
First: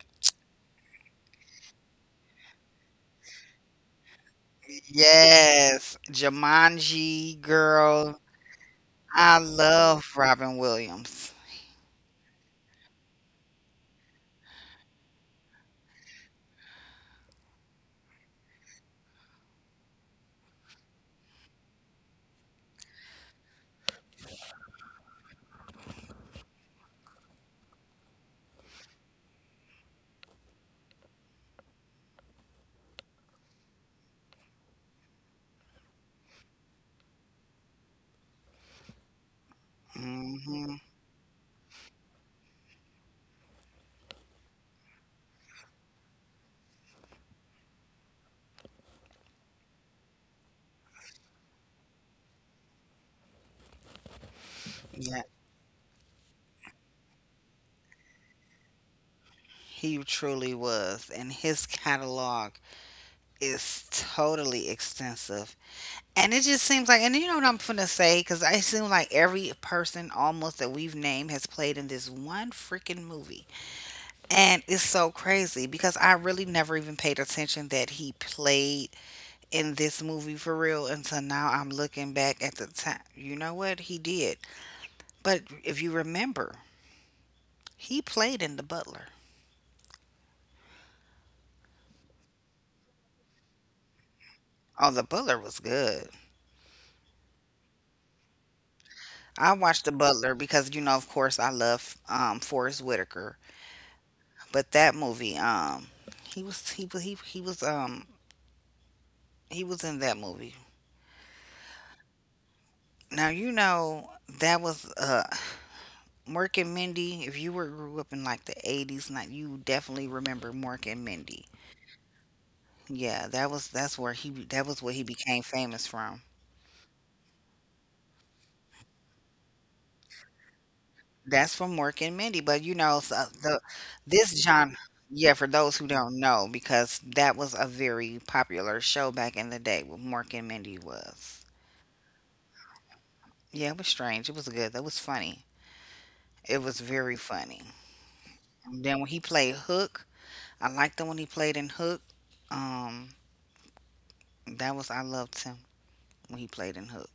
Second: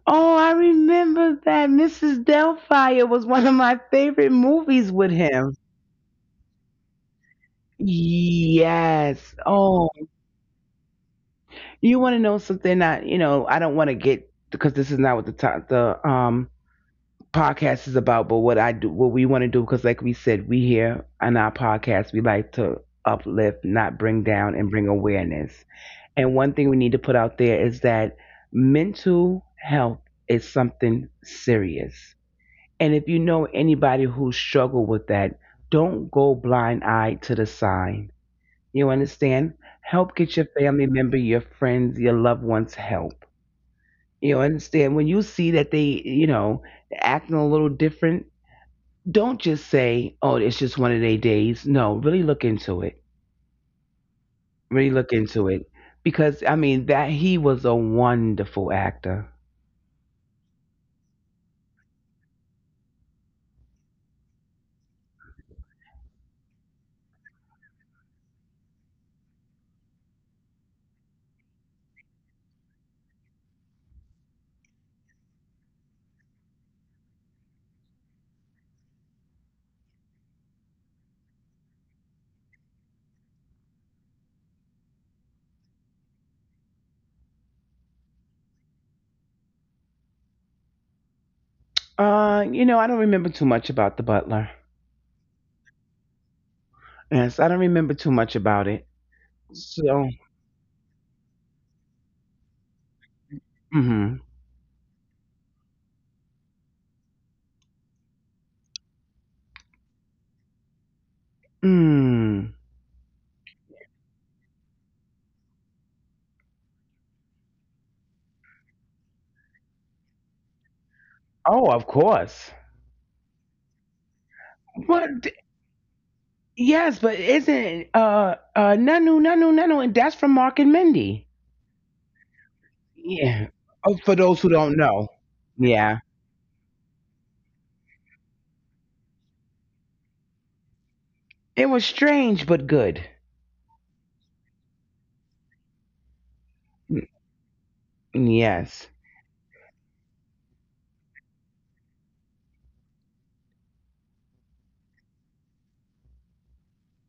[SPEAKER 1] Oh, I remember that Mrs. Doubtfire was one of my favorite movies with him.
[SPEAKER 2] Yes, Jumanji girl.
[SPEAKER 1] Yes.
[SPEAKER 2] I
[SPEAKER 1] Oh,
[SPEAKER 2] love Robin Williams.
[SPEAKER 1] you want to know something that, you know, I don't want to get because this is not what the podcast is about, but what I do what we want to do, because like we said, we here on our podcast, we like to uplift, not bring down and bring awareness. And one thing we need to put out there is that mental health is something serious. And if you know anybody who struggled with that, don't go blind eyed to the sign. You understand? Help get your
[SPEAKER 2] Hmm.
[SPEAKER 1] family member, your friends, your loved ones help. You understand? When you see that they, you know, acting a little different, don't just say, oh, it's just one of their days. No, really look into it. Really look
[SPEAKER 2] Yeah,
[SPEAKER 1] into it. Because, I mean, that he was a wonderful actor.
[SPEAKER 2] he truly was, and his catalog is totally extensive. And it just seems like, and you know what I'm finna say? Because I seem like every person almost that we've named has played in this one freaking movie. And it's so crazy because I really never even paid attention that he played in this movie for real until now I'm looking back at the time. You know what? He did. But if you remember, he played in The Butler.
[SPEAKER 1] You know, I don't remember too much about The Butler.
[SPEAKER 2] Oh, The Butler was good.
[SPEAKER 1] Yes, I don't remember too much about it.
[SPEAKER 2] I watched The
[SPEAKER 1] So,
[SPEAKER 2] Butler because, you know, of course, I love Forrest Whitaker.
[SPEAKER 1] mhm.
[SPEAKER 2] But that movie, he was he was he was in that movie.
[SPEAKER 1] Mm.
[SPEAKER 2] Now you know that was Mork and Mindy. If you were grew up in like the 80s, like you definitely remember Mork and Mindy.
[SPEAKER 1] Oh, of course.
[SPEAKER 2] Yeah, that was that was what he
[SPEAKER 1] But
[SPEAKER 2] became famous from.
[SPEAKER 1] yes, but isn't Nanu Nanu Nanu, and that's from Mark and Mindy.
[SPEAKER 2] That's from Mork and Mindy. But you know, so
[SPEAKER 1] Yeah.
[SPEAKER 2] the
[SPEAKER 1] Oh, for
[SPEAKER 2] this
[SPEAKER 1] those who
[SPEAKER 2] genre.
[SPEAKER 1] don't know.
[SPEAKER 2] Yeah, for those who
[SPEAKER 1] Yeah.
[SPEAKER 2] don't know, because that was a very popular show back in the day. What Mork and Mindy was.
[SPEAKER 1] It was strange but good.
[SPEAKER 2] Yeah, it was strange. It was good. That was funny. It was
[SPEAKER 1] Mm,
[SPEAKER 2] very funny. And
[SPEAKER 1] yes.
[SPEAKER 2] then when he played Hook, I liked him when he played in Hook. Um, that was, I loved him when he played in Hook.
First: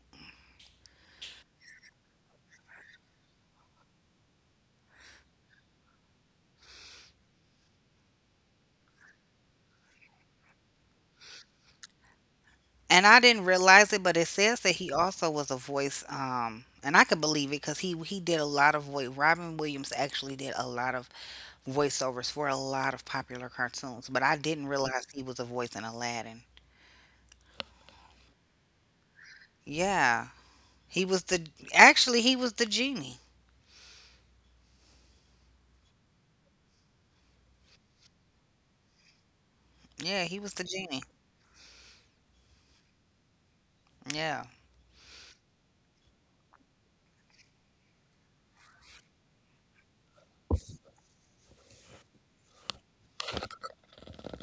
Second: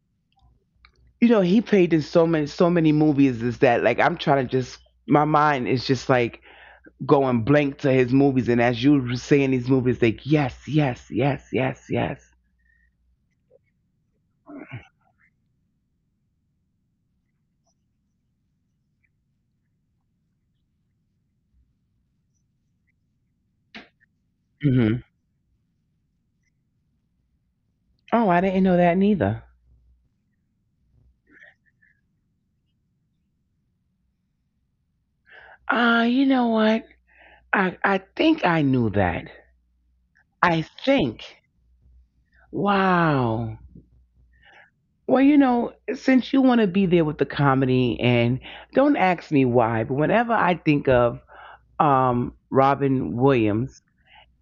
[SPEAKER 1] You know, he played in so many movies, is that like I'm trying to just my mind is just like going blank to his movies, and as you were saying these movies like yes, yes, yes, yes, yes.
[SPEAKER 2] And I didn't realize it, but it says that he also was a voice. And I could believe it, because he did a lot of voice. Robin Williams actually did a lot of voiceovers for a lot of popular cartoons, but I didn't
[SPEAKER 1] Hmm.
[SPEAKER 2] realize he was a voice in Aladdin.
[SPEAKER 1] Oh, I didn't know that neither.
[SPEAKER 2] Yeah, he was the, actually he was the genie.
[SPEAKER 1] You know what? I think I knew that.
[SPEAKER 2] Yeah, he was the
[SPEAKER 1] I
[SPEAKER 2] genie.
[SPEAKER 1] think. Wow.
[SPEAKER 2] Yeah,
[SPEAKER 1] Well, you know, since you want to be there with the comedy, and don't ask me why, but whenever I think of Robin Williams,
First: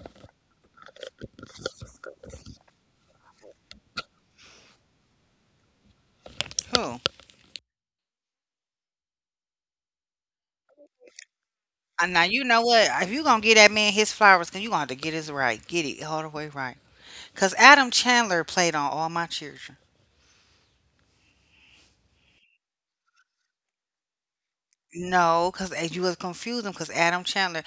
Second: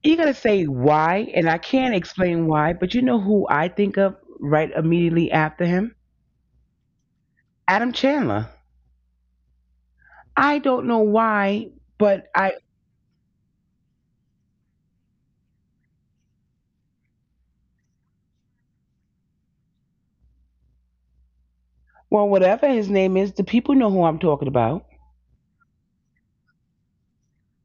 [SPEAKER 1] you're going to say why, and I can't explain why, but you know who I think of right immediately after him?
[SPEAKER 2] who?
[SPEAKER 1] Adam Chandler. I don't know why,
[SPEAKER 2] And now
[SPEAKER 1] but
[SPEAKER 2] you
[SPEAKER 1] I,
[SPEAKER 2] know what? If you gonna get that man his flowers, cause you gonna have to get his right, get it all the way right. Cause Adam Chandler played on All My Children.
[SPEAKER 1] well, whatever his name is, the people know who I'm talking about.
[SPEAKER 2] No, cause as you was confusing, cause Adam Chandler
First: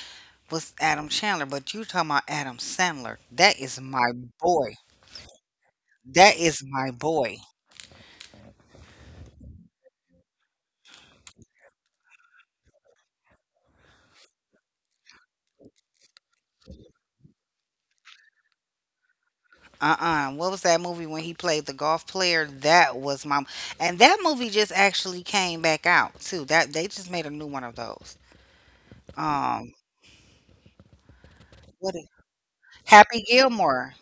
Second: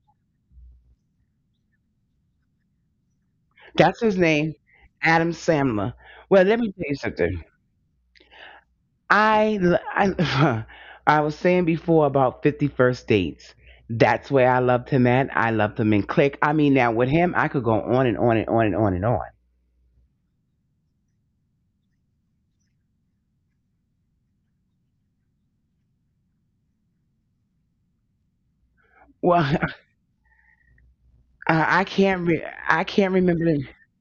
[SPEAKER 2] was Adam Chandler, but you talking about Adam Sandler. That is
[SPEAKER 1] That's
[SPEAKER 2] my
[SPEAKER 1] his name,
[SPEAKER 2] boy.
[SPEAKER 1] Adam Sandler.
[SPEAKER 2] That
[SPEAKER 1] Well, let
[SPEAKER 2] is
[SPEAKER 1] me tell
[SPEAKER 2] my
[SPEAKER 1] you
[SPEAKER 2] boy.
[SPEAKER 1] something. I I I was saying before about 51st dates. That's where I loved him at. I loved him in Click. I mean, now with him, I could go on and on and on and on and on.
[SPEAKER 2] Uh-uh. What was that movie when he played the golf player? That was my, and that movie just actually came back out too. That they just made a new one of those.
[SPEAKER 1] Well,
[SPEAKER 2] Um, what is
[SPEAKER 1] I can't
[SPEAKER 2] Happy
[SPEAKER 1] remember the.
[SPEAKER 2] Gilmore?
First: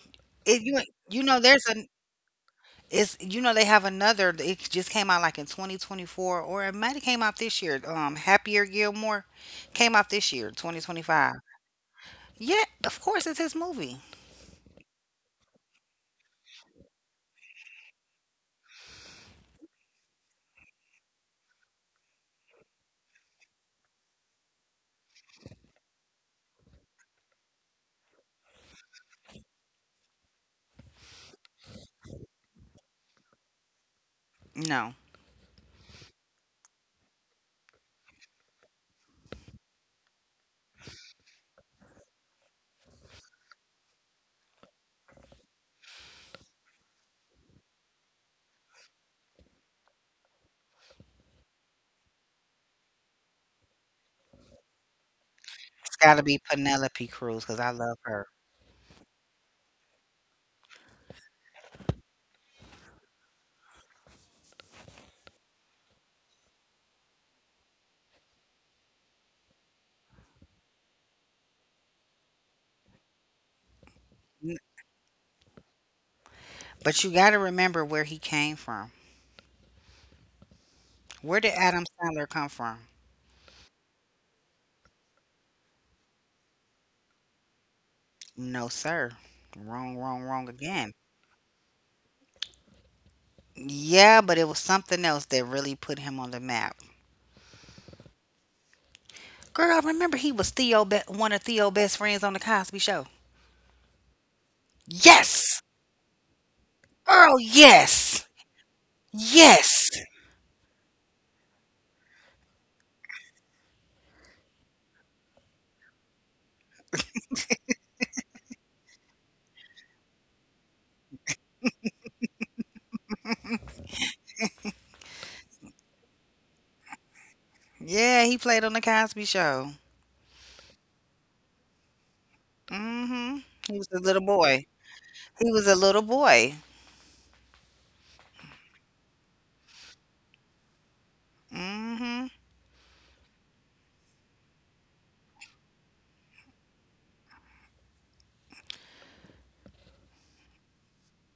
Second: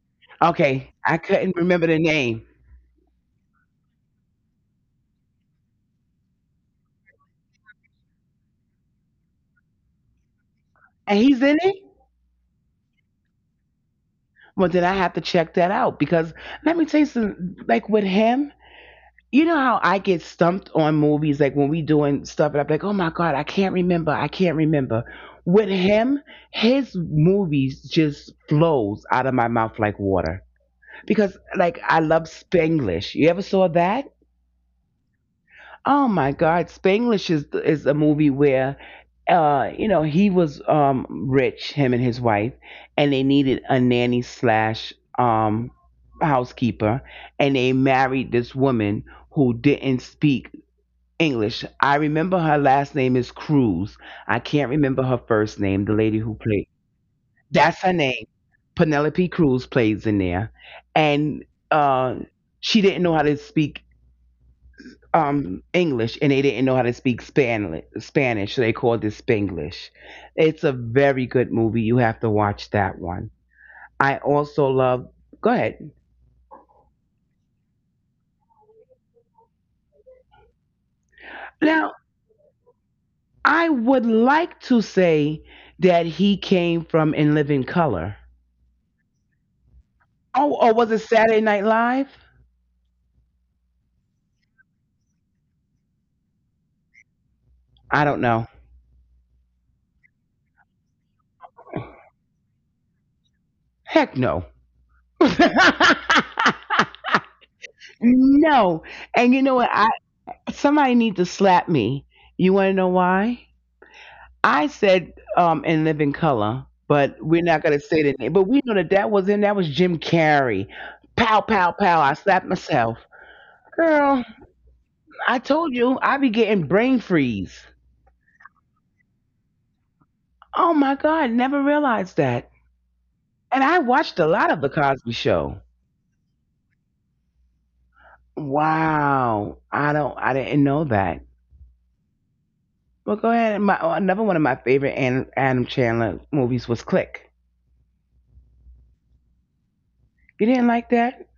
[SPEAKER 2] It, you
[SPEAKER 1] Okay, I
[SPEAKER 2] you know
[SPEAKER 1] couldn't
[SPEAKER 2] there's a,
[SPEAKER 1] remember the name,
[SPEAKER 2] it's, you know they have another. It just came out like in 2024, or it might have came out this year. Happier Gilmore came out this year,
[SPEAKER 1] and
[SPEAKER 2] 2025.
[SPEAKER 1] he's in it.
[SPEAKER 2] Yeah, of course it's his movie.
[SPEAKER 1] Well, then I have to check that out because let me tell you something. Like with him, you know how I get stumped on movies, like when we doing stuff, and I'm like, oh my god, I can't remember, I can't remember. With him, his movies just flows out of my mouth like water because, like, I love Spanglish. You ever saw that?
[SPEAKER 2] No,
[SPEAKER 1] Oh my god, Spanglish is a movie where. You know, he was rich, him and his wife, and they needed a nanny slash housekeeper, and they married this woman who didn't speak English. I remember her last name is Cruz. I can't remember her first name, the
[SPEAKER 2] it's got
[SPEAKER 1] lady
[SPEAKER 2] to
[SPEAKER 1] who
[SPEAKER 2] be
[SPEAKER 1] played.
[SPEAKER 2] Penelope Cruz because I
[SPEAKER 1] That's her
[SPEAKER 2] love
[SPEAKER 1] name.
[SPEAKER 2] her.
[SPEAKER 1] Penelope Cruz plays in there. And uh, she didn't know how to speak English, and they didn't know how to speak Spanish so they called it Spanglish. It's a very good movie. You have to watch that one. I
[SPEAKER 2] N-
[SPEAKER 1] also love. Go ahead.
[SPEAKER 2] But you got to remember where he came from. Where did Adam
[SPEAKER 1] Now,
[SPEAKER 2] Sandler come from?
[SPEAKER 1] I would like to say that he came from In Living Color.
[SPEAKER 2] No, sir. Wrong, wrong, wrong
[SPEAKER 1] Oh, or was
[SPEAKER 2] again.
[SPEAKER 1] it Saturday Night Live?
[SPEAKER 2] Yeah, but it was something else that really put him on the map.
[SPEAKER 1] I don't know.
[SPEAKER 2] Girl, remember he was Theo, one of Theo best friends on The Cosby Show.
[SPEAKER 1] Heck no.
[SPEAKER 2] Yes. Girl, yes.
[SPEAKER 1] No. And you know what? I
[SPEAKER 2] Yes.
[SPEAKER 1] somebody need to slap me. You want to know why? I said In Living Color, but we're not going to say the name. But we know that that was in that was Jim Carrey. Pow pow pow. I slapped myself. Girl, I told you I be getting brain freeze.
[SPEAKER 2] Yeah, he played on The Cosby Show.
[SPEAKER 1] Oh my god, never realized that.
[SPEAKER 2] Mm hmm
[SPEAKER 1] And I
[SPEAKER 2] He was a
[SPEAKER 1] watched
[SPEAKER 2] little
[SPEAKER 1] a lot
[SPEAKER 2] boy.
[SPEAKER 1] of the Cosby
[SPEAKER 2] He
[SPEAKER 1] show.
[SPEAKER 2] was a little boy.
[SPEAKER 1] Wow, I didn't know that.
[SPEAKER 2] Mm hmm
[SPEAKER 1] Well, go ahead. My oh, another one of my favorite Adam, Adam Chandler movies was Click. You didn't like that,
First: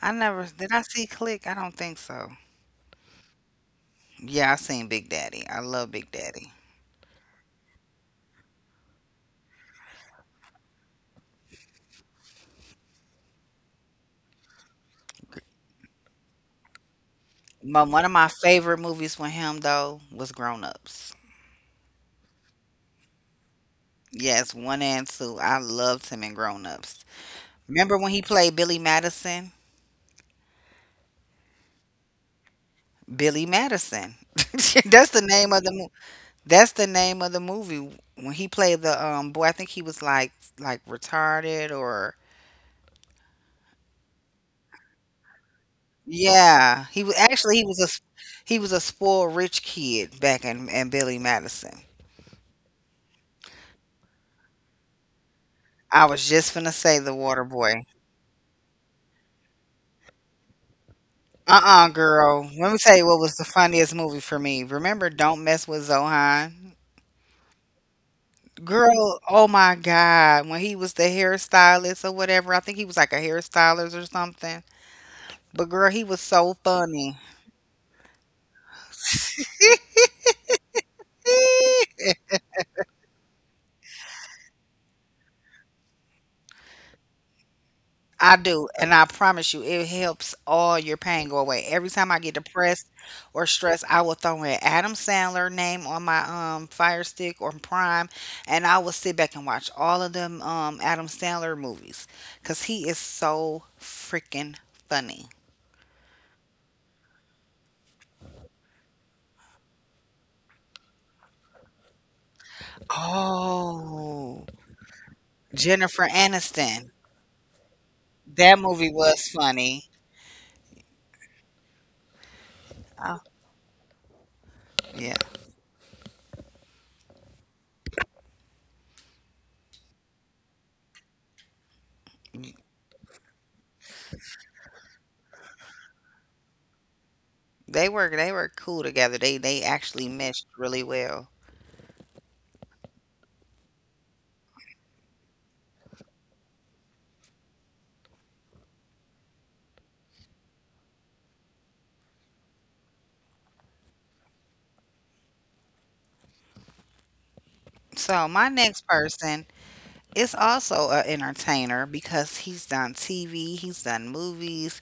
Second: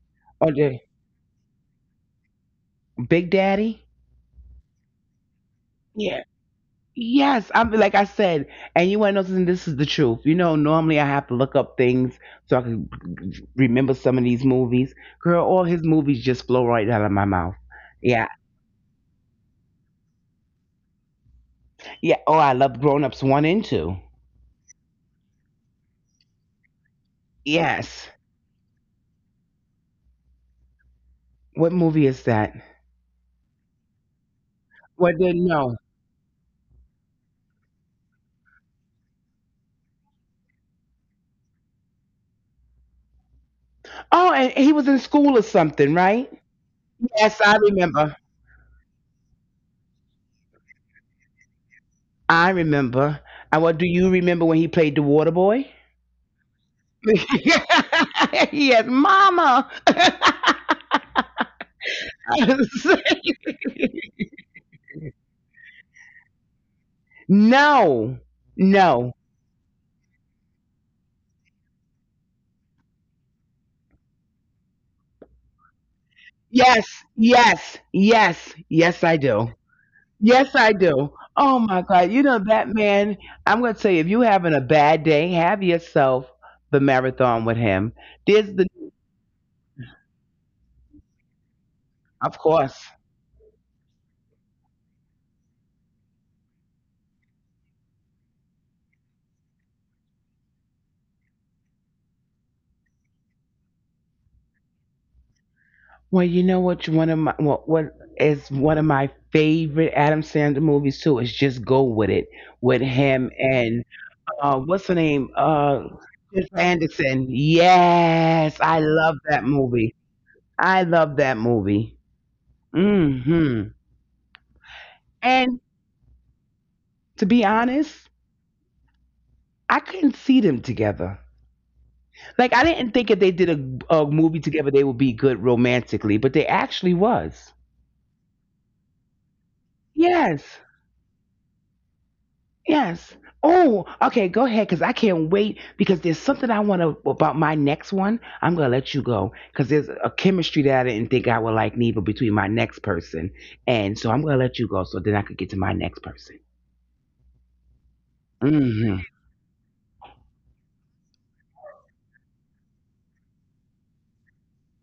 [SPEAKER 2] I never,
[SPEAKER 1] or
[SPEAKER 2] did
[SPEAKER 1] did
[SPEAKER 2] I see Click? I don't think so.
[SPEAKER 1] Big Daddy?
[SPEAKER 2] Yeah, I seen Big Daddy. I love Big
[SPEAKER 1] Yeah.
[SPEAKER 2] Daddy.
[SPEAKER 1] Yes, I'm like I said, and you want to know something? This is the truth. You know, normally I have to look up things so I can remember some of these movies. Girl, all his movies just flow right out of my mouth.
[SPEAKER 2] My, one of my
[SPEAKER 1] Yeah,
[SPEAKER 2] favorite movies with him though was Grown Ups.
[SPEAKER 1] yeah. Oh, I love Grown Ups One and Two.
[SPEAKER 2] Yes, one and two. I loved him in Grown Ups. Remember
[SPEAKER 1] Yes.
[SPEAKER 2] when he played Billy Madison?
[SPEAKER 1] What movie is that?
[SPEAKER 2] Billy Madison. That's
[SPEAKER 1] What
[SPEAKER 2] the
[SPEAKER 1] did
[SPEAKER 2] name of the
[SPEAKER 1] no?
[SPEAKER 2] movie. That's the name of the movie when he played the boy. I think he was like retarded or
[SPEAKER 1] Oh, and he was in school or something, right?
[SPEAKER 2] yeah. He was
[SPEAKER 1] Yes,
[SPEAKER 2] actually
[SPEAKER 1] I remember.
[SPEAKER 2] he was a spoiled rich kid back in Billy Madison.
[SPEAKER 1] I remember. And what do you remember when he played the water boy?
[SPEAKER 2] I was just finna say The Water Boy.
[SPEAKER 1] Yes, mama.
[SPEAKER 2] Girl. Let me tell you what was the funniest movie for me. Remember Don't Mess with Zohan?
[SPEAKER 1] No, no.
[SPEAKER 2] Girl, oh my God. When he was the hairstylist or whatever, I think he was like a hairstylist or something. But girl, he was so
[SPEAKER 1] Yes,
[SPEAKER 2] funny.
[SPEAKER 1] yes, yes, yes, I do. Yes, I do. Oh my God. You know, that man, I'm going to tell you, if you're having a bad day, have yourself the marathon with him.
[SPEAKER 2] I
[SPEAKER 1] There's the,
[SPEAKER 2] do, and I promise you, it helps all your pain go away. Every time I get
[SPEAKER 1] of
[SPEAKER 2] depressed
[SPEAKER 1] course.
[SPEAKER 2] or stressed, I will throw in Adam Sandler name on my Fire Stick or Prime, and I will sit back and watch all of them Adam Sandler movies because he is so freaking funny.
[SPEAKER 1] Well, you know what? One of my favorite Adam Sandler movies too is Just Go With It with him and
[SPEAKER 2] Oh,
[SPEAKER 1] what's the name?
[SPEAKER 2] Jennifer
[SPEAKER 1] Jennifer
[SPEAKER 2] Aniston,
[SPEAKER 1] Anderson. Yes,
[SPEAKER 2] that
[SPEAKER 1] I
[SPEAKER 2] movie
[SPEAKER 1] love
[SPEAKER 2] was
[SPEAKER 1] that
[SPEAKER 2] funny.
[SPEAKER 1] movie. I love that movie.
[SPEAKER 2] Oh,
[SPEAKER 1] Hmm.
[SPEAKER 2] yeah,
[SPEAKER 1] And to be honest, I couldn't see them together. Like I didn't think if they did a movie together, they would be good romantically, but they actually was.
[SPEAKER 2] they were, they were cool together. They actually
[SPEAKER 1] Yes.
[SPEAKER 2] meshed really well.
[SPEAKER 1] Yes. Oh, okay. Go ahead, because I can't wait. Because there's something I want to about my next one. I'm gonna let you go because there's a chemistry that I didn't think I would like neither between my next person, and so I'm gonna let you go so then I could get to my next person.
[SPEAKER 2] So my next
[SPEAKER 1] Hmm.
[SPEAKER 2] person is also an entertainer because he's done TV, he's done movies,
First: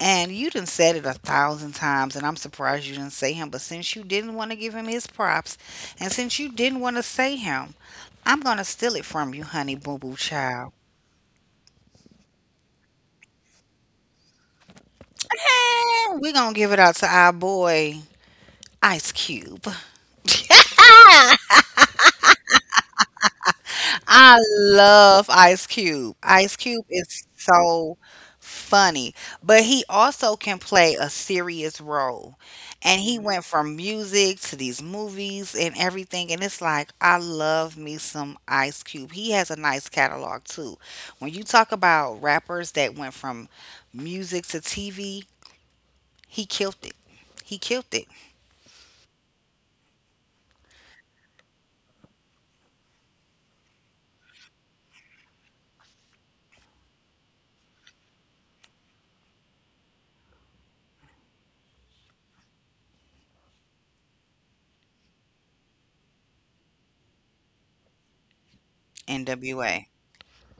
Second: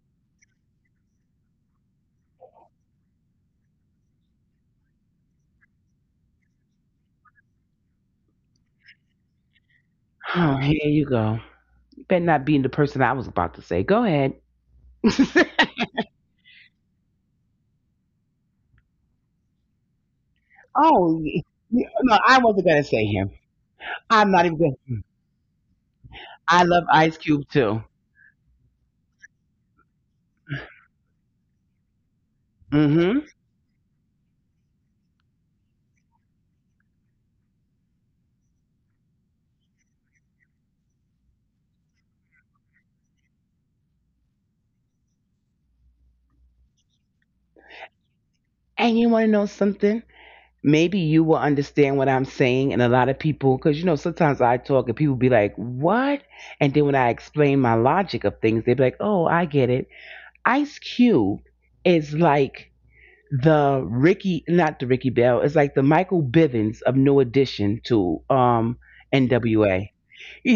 [SPEAKER 2] and you done said it a thousand times, and I'm surprised you didn't say him. But since you didn't want to give him his props, and since you didn't want to say him, I'm gonna steal it from you, honey boo boo
[SPEAKER 1] Oh,
[SPEAKER 2] child.
[SPEAKER 1] here you go. Better not being the person I was about to say. Go ahead.
[SPEAKER 2] We're gonna give it out to our boy Ice Cube.
[SPEAKER 1] oh, y- no, I wasn't gonna say him. I'm
[SPEAKER 2] I
[SPEAKER 1] not even. Gonna,
[SPEAKER 2] love Ice Cube. Ice
[SPEAKER 1] I love
[SPEAKER 2] Cube
[SPEAKER 1] Ice
[SPEAKER 2] is
[SPEAKER 1] Cube too.
[SPEAKER 2] so funny, but he also can play a serious role. And he
[SPEAKER 1] Hmm.
[SPEAKER 2] went from music to these movies and everything. And it's like, I love me some Ice Cube. He has a nice catalog too. When you talk about rappers that went from music to TV, he killed it. He killed it.
[SPEAKER 1] And you want to know something? Maybe you will understand what I'm saying. And a lot of people, because you know, sometimes I talk and people be like, what? And then when I explain my logic of things, they be like, oh, I get it. Ice Cube is like the Ricky, not the Ricky Bell, it's like the Michael Bivins of New Edition to
[SPEAKER 2] NWA.
[SPEAKER 1] NWA.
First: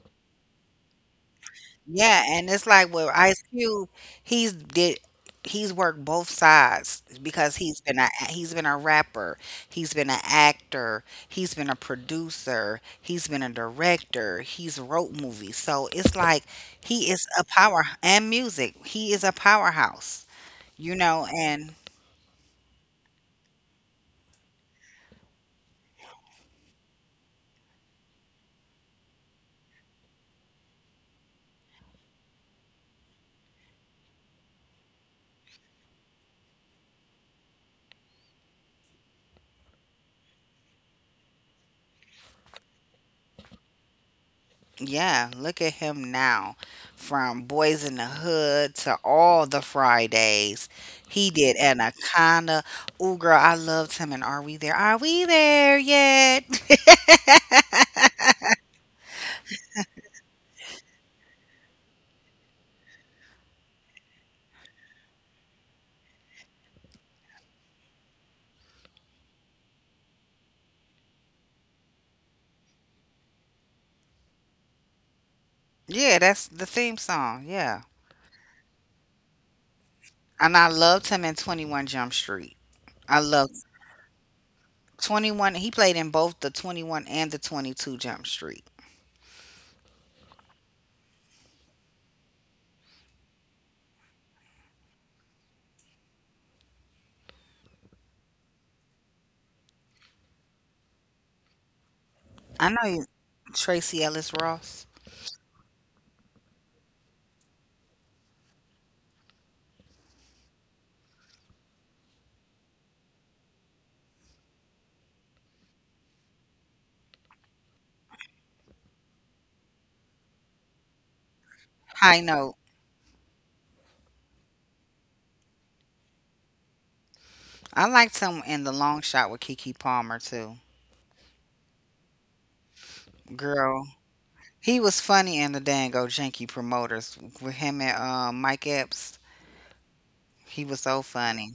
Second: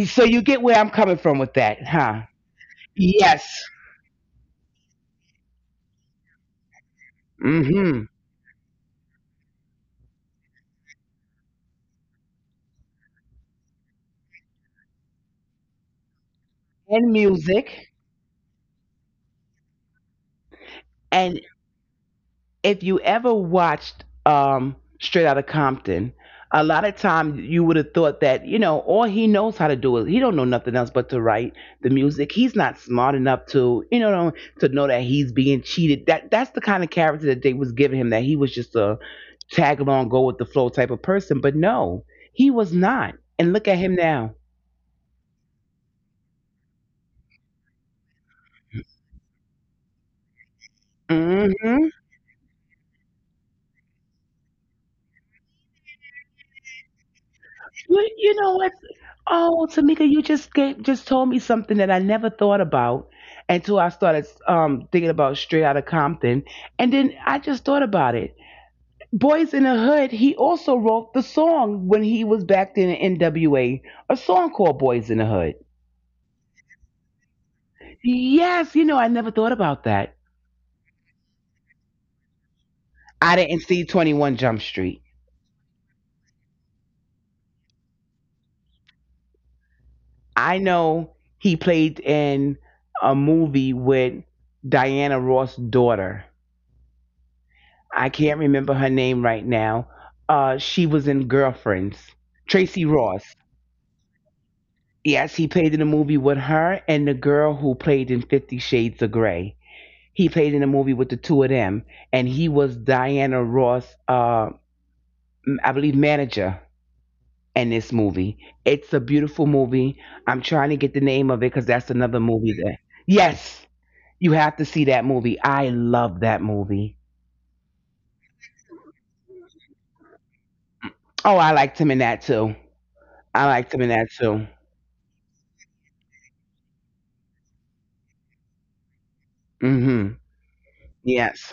[SPEAKER 1] So you get where I'm coming from with that, huh?
[SPEAKER 2] Yeah, and it's like with Ice
[SPEAKER 1] Yes.
[SPEAKER 2] Cube, he's did he's worked both sides because
[SPEAKER 1] Mm
[SPEAKER 2] he's
[SPEAKER 1] hmm.
[SPEAKER 2] been a he's been a rapper, he's been an actor, he's been a producer, he's been a director, he's wrote movies. So it's like he
[SPEAKER 1] And
[SPEAKER 2] is a power
[SPEAKER 1] music.
[SPEAKER 2] and music. He is a powerhouse, you know,
[SPEAKER 1] And,
[SPEAKER 2] and
[SPEAKER 1] if you ever watched Straight Outta Compton, a lot of times you would have thought that you know all he knows how to do is he don't know nothing else but to write the music. He's not smart enough to you know to know that he's being cheated. That's the kind of character that they was giving him, that he was just a tag along, go with the flow type of person. But no, he was not. And look at him now.
[SPEAKER 2] yeah, look at him now. From Boys in the Hood to all the Fridays. He did
[SPEAKER 1] Hmm.
[SPEAKER 2] Anaconda. Ooh, girl, I loved him. And Are We There? Are We There Yet?
[SPEAKER 1] You know what? Oh, Tamika, you just gave just told me something that I never thought about until I started thinking about Straight Outta Compton, and then I just thought about it. Boys in the Hood. He also wrote the song when he was back in the NWA, song called Boys in the Hood.
[SPEAKER 2] Yeah, that's the theme song. Yeah.
[SPEAKER 1] Yes, you know I never thought about that.
[SPEAKER 2] And I loved him in 21 Jump Street. I
[SPEAKER 1] I
[SPEAKER 2] loved
[SPEAKER 1] didn't see 21 Jump Street.
[SPEAKER 2] 21. He played in both the 21 and the 22 Jump Street.
[SPEAKER 1] I know he played in a movie with Diana Ross' daughter. I can't remember her name right now. She was in Girlfriends.
[SPEAKER 2] I know
[SPEAKER 1] Tracy
[SPEAKER 2] you,
[SPEAKER 1] Ross.
[SPEAKER 2] Tracy Ellis Ross.
[SPEAKER 1] Yes, he played in a movie with her and the girl who played in 50 Shades of Grey. He played in a movie with the two of them, and he was Diana Ross, I believe, manager in this movie. It's a beautiful movie. I'm trying to get the name of it because that's
[SPEAKER 2] High
[SPEAKER 1] another
[SPEAKER 2] note.
[SPEAKER 1] movie that. Yes, you have to see that movie. I love that movie.
[SPEAKER 2] I liked him in The Long Shot with Kiki Palmer, too.
[SPEAKER 1] Oh, I liked him in that too. I liked him
[SPEAKER 2] Girl,
[SPEAKER 1] in that too.
[SPEAKER 2] he was funny in the Dango Janky Promoters with him and Mike Epps.
[SPEAKER 1] Hmm.
[SPEAKER 2] He was so funny.
[SPEAKER 1] Yes.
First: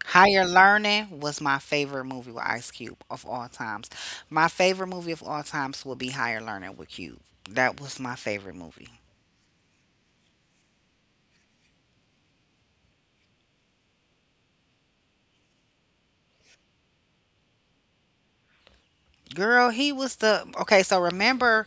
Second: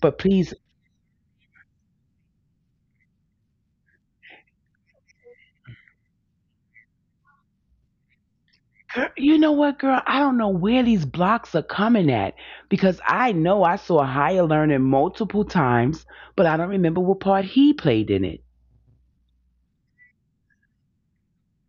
[SPEAKER 1] But
[SPEAKER 2] Higher
[SPEAKER 1] please,
[SPEAKER 2] Learning was my favorite movie with Ice Cube of all times. My favorite movie of all times would be Higher Learning with Cube. That was my favorite movie.
[SPEAKER 1] girl, you know what, girl? I don't know where these blocks are coming at because I know I saw Higher Learning multiple times, but I don't remember what part he played in it.
[SPEAKER 2] Girl, he was the okay. So remember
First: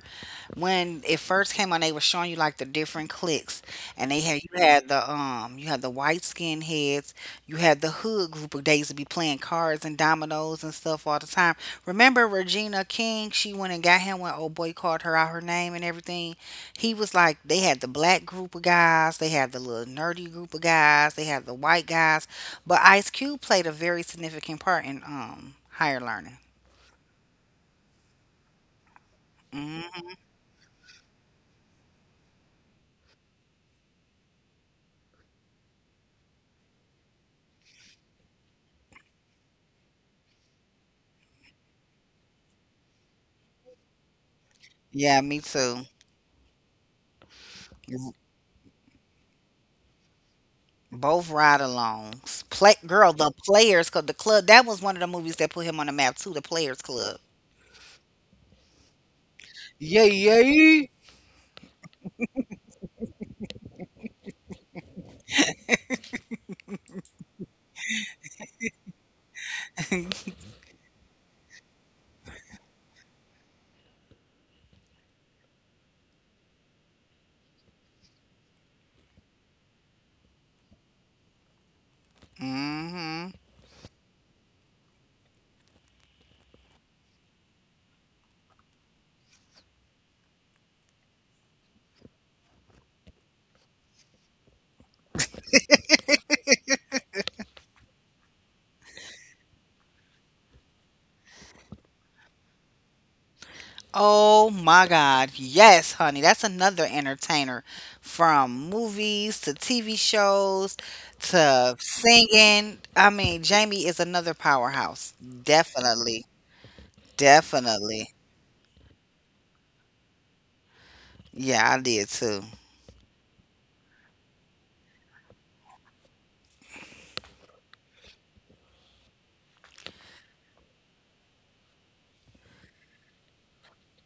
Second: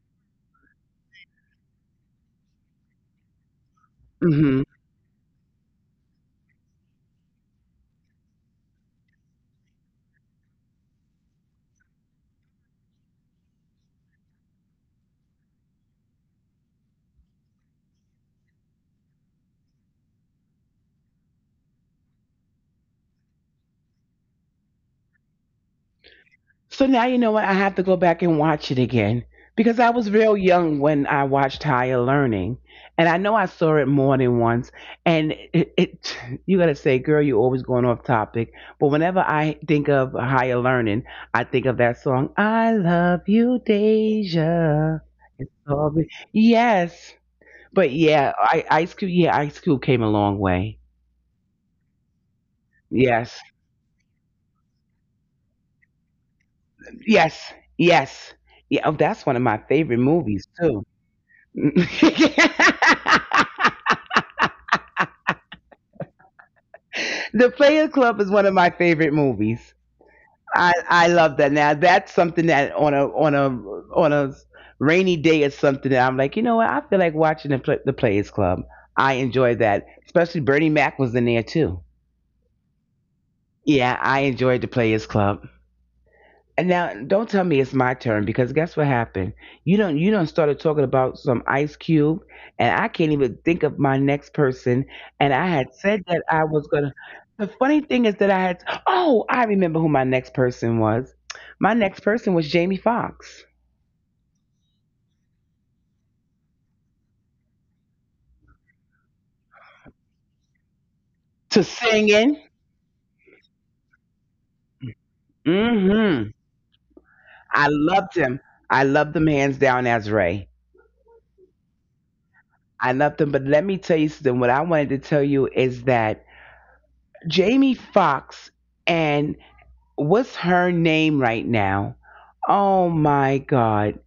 [SPEAKER 2] when it first came on, they were showing you like the different cliques, and they had you had the white skin heads, you had the hood group of days to be playing cards and dominoes and stuff all the time. Remember Regina King? She went and got him when old boy called her out her name and everything. He was like they had the black group of guys, they had the little nerdy group of guys, they had the white guys, but Ice Cube played a very significant part in higher learning.
[SPEAKER 1] So now you know what? I have to go back and watch it again because I was
[SPEAKER 2] Mm-hmm.
[SPEAKER 1] real young when I watched Higher Learning, and I know I saw it more than once. And it you gotta say, girl, you're always going off topic. But whenever I think of Higher Learning, I think of that song, "I Love You, Deja."
[SPEAKER 2] Yeah, me too.
[SPEAKER 1] Yes, but
[SPEAKER 2] Mhm.
[SPEAKER 1] yeah, Ice Cube. Yeah, Ice Cube came a long way.
[SPEAKER 2] Both ride alongs. Play girl, the
[SPEAKER 1] Yes,
[SPEAKER 2] Players Club, the club. That was one of the movies that put him on the map too. The Players Club.
[SPEAKER 1] yes, yes. Yeah, oh, that's one of my favorite
[SPEAKER 2] Yay,
[SPEAKER 1] movies too.
[SPEAKER 2] yay.
[SPEAKER 1] The Player Club is one of my favorite movies. I love that. Now that's something that on a rainy day is something that I'm like, you know what? I feel like watching the the Players Club. I enjoyed that, especially Bernie Mac was in there too.
[SPEAKER 2] Hmm.
[SPEAKER 1] Yeah, I enjoyed the Players Club. And now don't tell me it's my turn because guess what happened? You don't started talking about some Ice Cube and I can't even think of my next person, and I had said that I was gonna the funny thing is that I had oh, I remember who my next person was. My next person was Jamie Foxx.
[SPEAKER 2] Oh my God. Yes, honey. That's another entertainer from movies to TV shows
[SPEAKER 1] To
[SPEAKER 2] to
[SPEAKER 1] singing.
[SPEAKER 2] singing. I mean, Jamie is another powerhouse.
[SPEAKER 1] Mm-hmm.
[SPEAKER 2] Definitely.
[SPEAKER 1] I loved
[SPEAKER 2] Definitely.
[SPEAKER 1] him. I loved him hands down as Ray.
[SPEAKER 2] Yeah, I did too.
[SPEAKER 1] I loved him, but let me tell you something. What I wanted to tell you is that Jamie Foxx and what's her name right now? Oh my God.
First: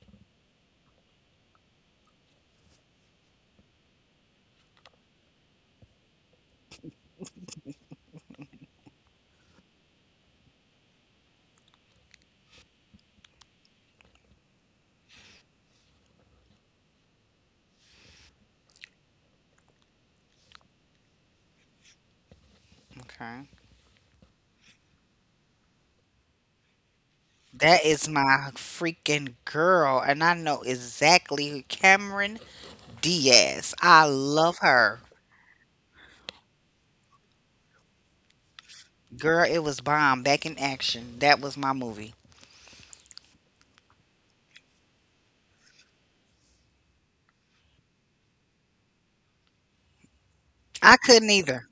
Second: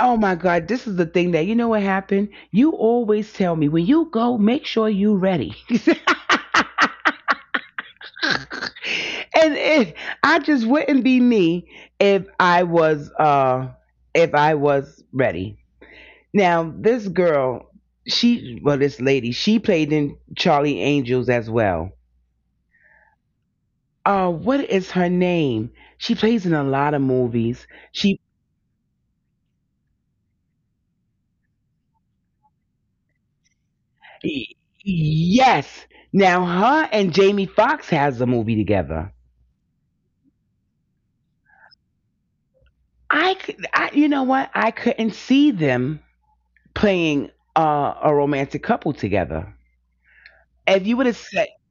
[SPEAKER 1] Oh my God. This is the thing that, you know what happened? You always tell me when you go, make sure you ready. And it, I just wouldn't be me if if I was ready. Now, well, this lady, she played in Charlie Angels as well.
[SPEAKER 2] Okay.
[SPEAKER 1] What is her name? She plays in a lot of movies.
[SPEAKER 2] That is
[SPEAKER 1] She
[SPEAKER 2] my freaking girl, and I know exactly who: Cameron Diaz. I
[SPEAKER 1] Y-
[SPEAKER 2] love her.
[SPEAKER 1] Yes. Now her and Jamie Foxx has a movie together.
[SPEAKER 2] Girl, it was Bomb Back in Action. That was my movie.
[SPEAKER 1] I, could- I You know what? I couldn't see them playing a romantic couple together. If
[SPEAKER 2] I
[SPEAKER 1] you would have
[SPEAKER 2] couldn't
[SPEAKER 1] said
[SPEAKER 2] either.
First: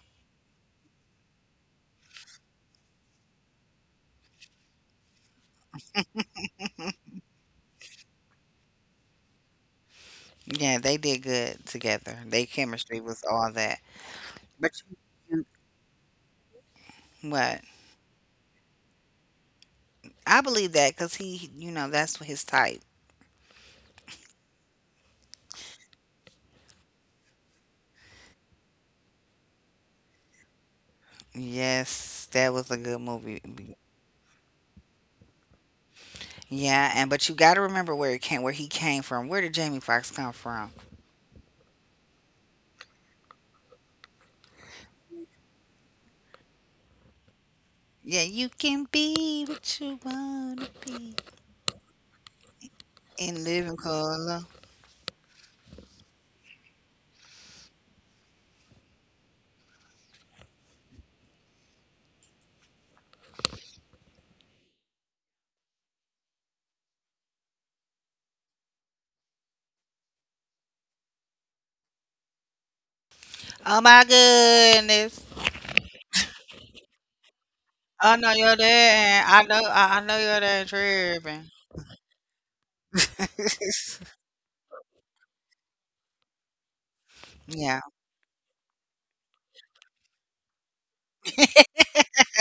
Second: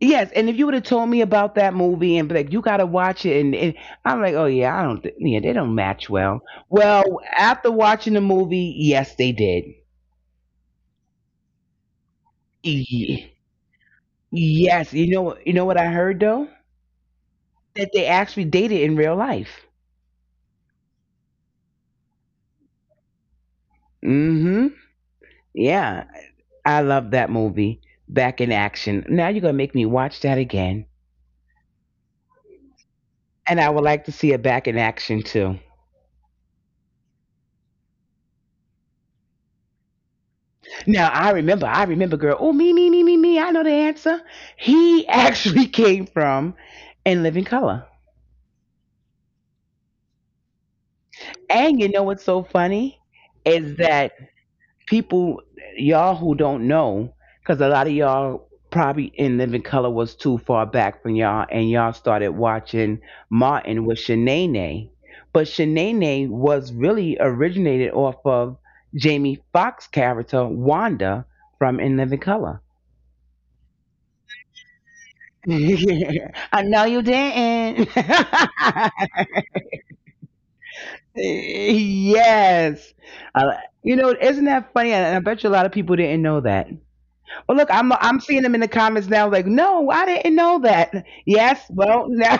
[SPEAKER 1] yes, and if you would have told me about that movie and be like, you gotta watch it, and I'm like, oh yeah, I don't, th- yeah, they don't match well. Well, after watching the movie, yes, they did.
[SPEAKER 2] Yeah, they did good together. Their chemistry was
[SPEAKER 1] Ye-
[SPEAKER 2] all that. But
[SPEAKER 1] Yes,
[SPEAKER 2] you,
[SPEAKER 1] you know what I heard though?
[SPEAKER 2] what?
[SPEAKER 1] That they actually dated in real life.
[SPEAKER 2] I believe that because he, you know, that's his type.
[SPEAKER 1] Mm-hmm. Yeah, I love that movie, Back in Action. Now you're going to make me watch that again.
[SPEAKER 2] Yes, that was a good movie.
[SPEAKER 1] And I would like to see it Back in Action too.
[SPEAKER 2] Yeah, and but you got to remember where it came, where he came from. Where did Jamie Foxx come from?
[SPEAKER 1] Now I remember, girl. Oh, me, me, me, me, me. I know the answer. He actually came from In Living Color.
[SPEAKER 2] Yeah, you can be what you wanna be
[SPEAKER 1] And you know what's so funny
[SPEAKER 2] and live in
[SPEAKER 1] is that
[SPEAKER 2] color.
[SPEAKER 1] people, y'all who don't know, because a lot of y'all probably In Living Color was too far back from y'all, and y'all started watching Martin with Shanae. But Shanae was really originated off of Jamie Foxx character Wanda from In Living Color.
[SPEAKER 2] Oh my goodness.
[SPEAKER 1] I know you didn't.
[SPEAKER 2] I know you're there. I know I, I know you're there tripping.
[SPEAKER 1] Yes. Uh, you know, isn't that funny? And I bet you a lot of people didn't know that. Well, look,
[SPEAKER 2] Yeah.
[SPEAKER 1] I'm seeing them in the comments now. Like, no, I didn't know that. Yes, well, now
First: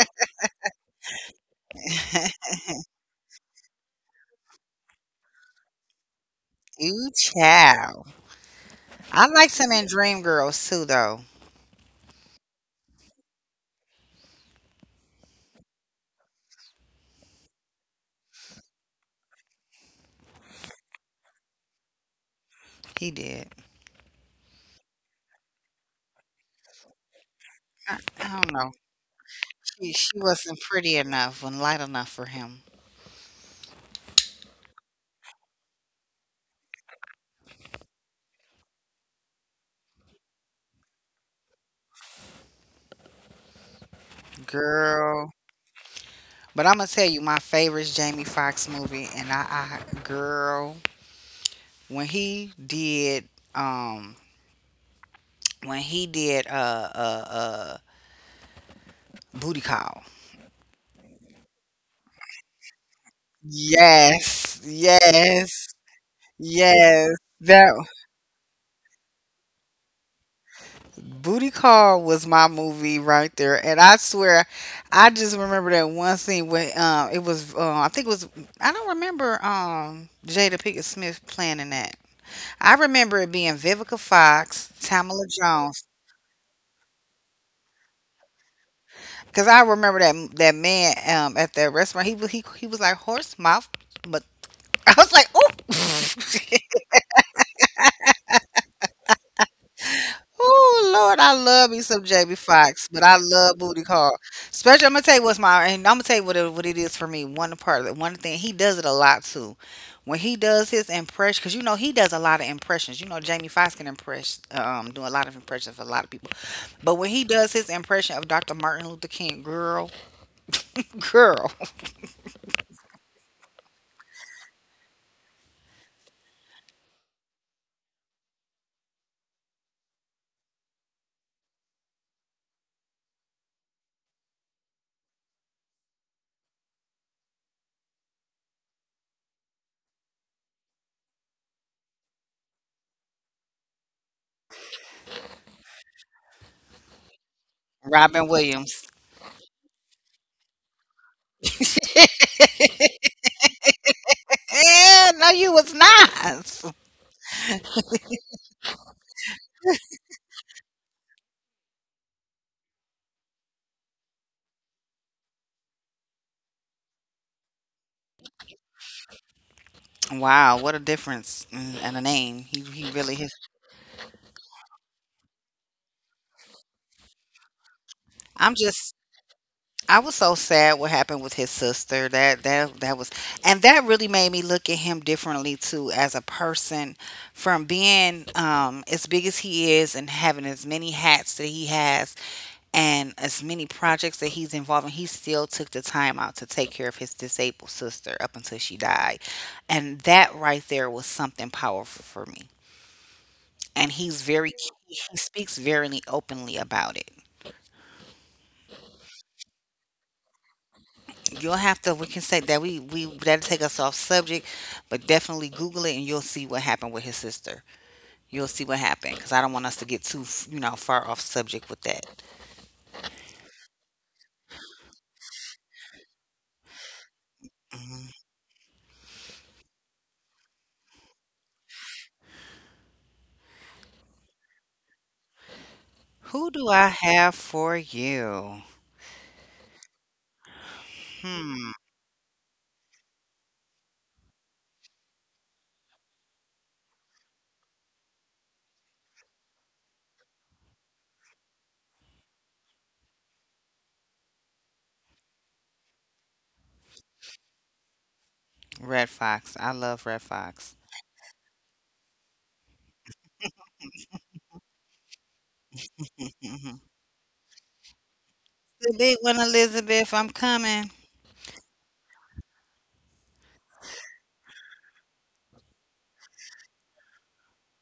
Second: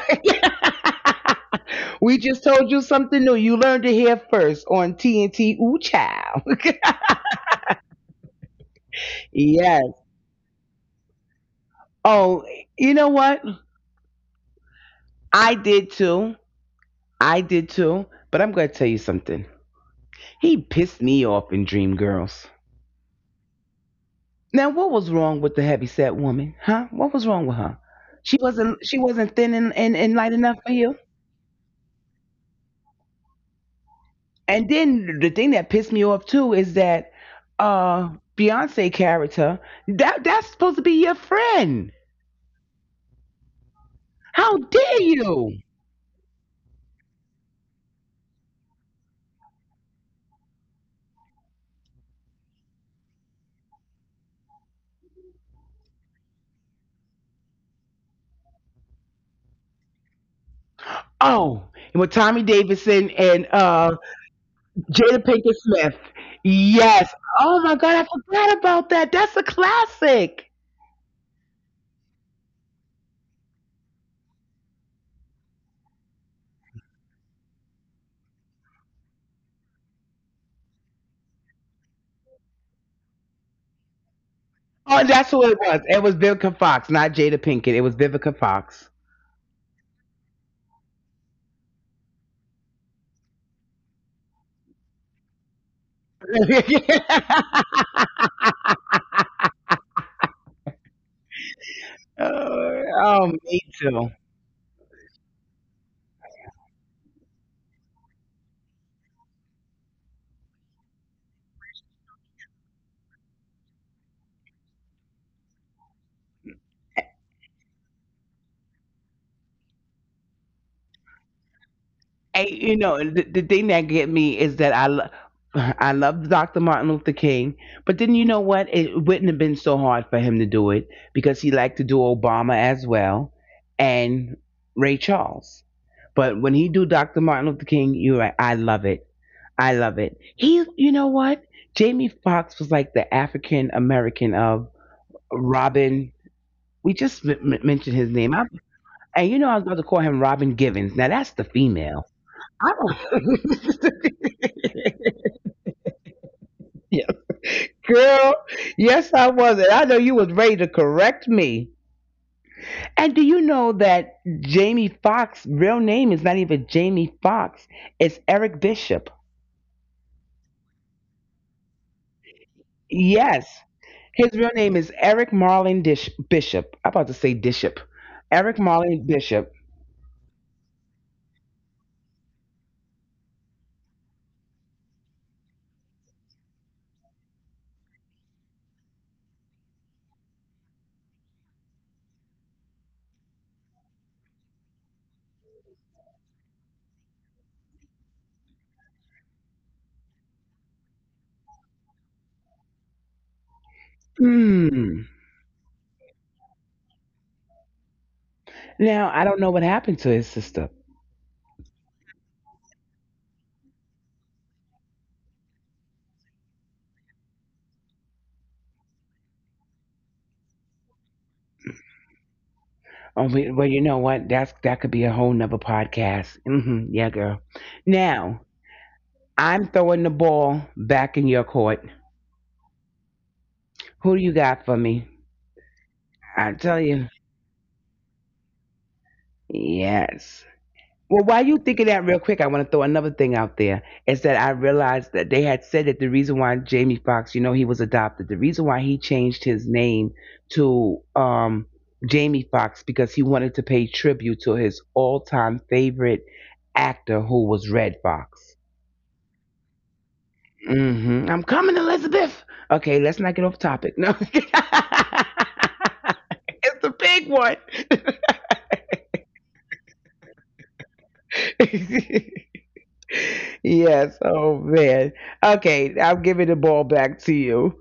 [SPEAKER 1] we just told you something new. You learned to hear first on TNT. Ooh, child.
[SPEAKER 2] You child. I like some in
[SPEAKER 1] Yes.
[SPEAKER 2] Dream Girls too though.
[SPEAKER 1] Oh, you know what? I did too. I did too. But I'm gonna tell you something. He pissed me off in Dreamgirls.
[SPEAKER 2] He did.
[SPEAKER 1] Now, what was wrong with the heavyset woman? Huh? What was wrong with her?
[SPEAKER 2] I
[SPEAKER 1] She
[SPEAKER 2] don't know.
[SPEAKER 1] wasn't. She wasn't thin and,
[SPEAKER 2] She
[SPEAKER 1] and
[SPEAKER 2] she
[SPEAKER 1] light enough
[SPEAKER 2] wasn't
[SPEAKER 1] for you.
[SPEAKER 2] pretty enough and light enough for him.
[SPEAKER 1] And then the thing that pissed me off too is that uh Beyonce character, that's supposed to be your friend. How dare
[SPEAKER 2] Girl.
[SPEAKER 1] you?
[SPEAKER 2] But I'm gonna tell you my favorite Jamie Foxx movie and I girl when he did um when he did booty call.
[SPEAKER 1] Oh, and with Tommy Davidson and
[SPEAKER 2] Yes,
[SPEAKER 1] Jada Pinkett
[SPEAKER 2] yes,
[SPEAKER 1] Smith. Yes.
[SPEAKER 2] yes.
[SPEAKER 1] Oh my
[SPEAKER 2] That
[SPEAKER 1] god, I forgot about that. That's a classic.
[SPEAKER 2] booty call was my movie right there, and I swear, I just remember that one scene where it was I think it was I don't remember Jada Pinkett Smith playing in that. I remember it being Vivica Fox,
[SPEAKER 1] Oh,
[SPEAKER 2] Tamala
[SPEAKER 1] that's who it was.
[SPEAKER 2] Jones,
[SPEAKER 1] It was Vivica Fox, not Jada Pinkett. It was Vivica Fox.
[SPEAKER 2] because I remember that that man at that restaurant he was like horse mouth, but I was like oh. Oh Lord, I love me some Jamie
[SPEAKER 1] Oh,
[SPEAKER 2] Foxx, but I
[SPEAKER 1] oh,
[SPEAKER 2] love
[SPEAKER 1] me
[SPEAKER 2] Booty
[SPEAKER 1] too.
[SPEAKER 2] Call. Especially, I'm gonna tell you what it is for me. One part of it, one thing he does it a lot too. When he does his impression, because you know he does a lot of impressions. You know Jamie Foxx can impress, do a lot of impressions for a lot of people. But when he does his impression of Dr. Martin Luther King, girl, girl,
[SPEAKER 1] Hey, you know, the thing that get me is that I love Dr. Martin Luther King, but then you know what? It wouldn't have been so hard for him to do it because he liked to do Obama as well and Ray Charles. But when he do Dr. Martin Luther King, you're right. I love it. I love it. He, you know what? Jamie Foxx was like the African American of Robin. We just mentioned his
[SPEAKER 2] Robin
[SPEAKER 1] name. I,
[SPEAKER 2] Williams.
[SPEAKER 1] and you know, I was about to call him Robin Givens. Now that's the female. I don't.
[SPEAKER 2] Eh, no, you was not.
[SPEAKER 1] Girl, yes, I was. And I know you was ready to correct me. And do you know that Jamie Foxx' real name is not even Jamie Foxx? It's Eric Bishop.
[SPEAKER 2] Wow, what a difference and a name. He really is.
[SPEAKER 1] Yes. His real name is Eric Marlin Bishop. I'm about to say Bishop.
[SPEAKER 2] I'm
[SPEAKER 1] Eric
[SPEAKER 2] just
[SPEAKER 1] Marlin Bishop.
[SPEAKER 2] I was so sad what happened with his sister. That was and that really made me look at him differently too as a person from being as big as he is and having as many hats that he has and as many projects that he's involved in, he still took the time out to take care of his disabled sister up until she died. And that right there was something powerful for me. And he's very
[SPEAKER 1] Hmm.
[SPEAKER 2] he speaks very openly about it.
[SPEAKER 1] Now, I don't know what happened to his sister.
[SPEAKER 2] You'll have to. We can say that we that'll take us off subject, but definitely Google it and you'll see what happened with his sister. You'll see what happened because I don't want us to get too, you know, far off subject with that.
[SPEAKER 1] Oh, well, you know what? That's that could be a whole nother podcast. Hmm. Yeah, girl.
[SPEAKER 2] Mhm.
[SPEAKER 1] Now, I'm throwing the ball back in your court. Who do you got for me?
[SPEAKER 2] Who
[SPEAKER 1] I
[SPEAKER 2] do
[SPEAKER 1] tell
[SPEAKER 2] I
[SPEAKER 1] you,
[SPEAKER 2] have for you?
[SPEAKER 1] yes. Well, while you
[SPEAKER 2] Hmm.
[SPEAKER 1] thinking that real quick, I want to throw another thing out there. Is that I realized that they had said that the reason why Jamie Foxx, you know, he was adopted, the reason why he changed his name to Jamie Foxx because he wanted to pay tribute to his all-time favorite actor, who was Red Fox.
[SPEAKER 2] Red Fox. I love Red Fox.
[SPEAKER 1] Hmm. I'm coming, Elizabeth. Okay, let's not get off topic. No, it's
[SPEAKER 2] Hmm.
[SPEAKER 1] the big one.
[SPEAKER 2] The big one, Elizabeth. I'm coming.
[SPEAKER 1] Yes. Oh man. Okay, I'll give it the ball back to you.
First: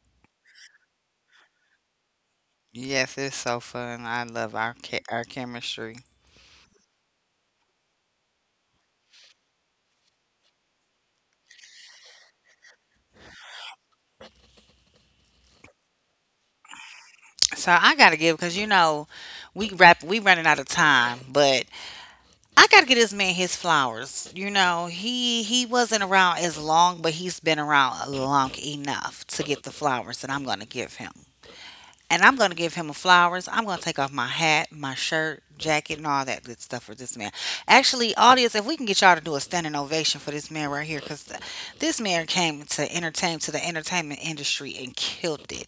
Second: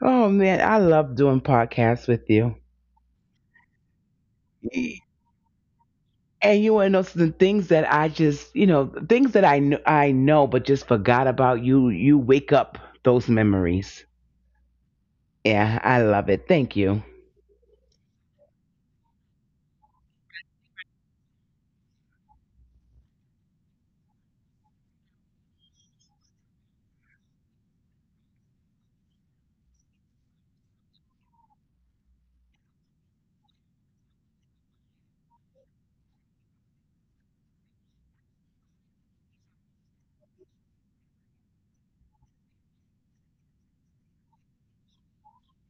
[SPEAKER 1] Oh man, I love doing podcasts with you.
[SPEAKER 2] Yes, it's so fun. I love our
[SPEAKER 1] Y-
[SPEAKER 2] ca- our chemistry.
[SPEAKER 1] and you want to know some things that I just, you know, things that I know but just forgot about you. You wake up those memories. Yeah, I love it. Thank you.
[SPEAKER 2] So I gotta give because you know we running out of time, but I gotta get this man his flowers. You know, he wasn't around as long, but he's been around long enough to get the flowers that I'm gonna give him. And I'm going to give him a flowers. I'm going to take off my hat, my shirt, jacket, and all that good stuff for this man. Actually, audience, if we can get y'all to do a standing ovation for this man right here, because this man came to entertain to the entertainment industry and killed it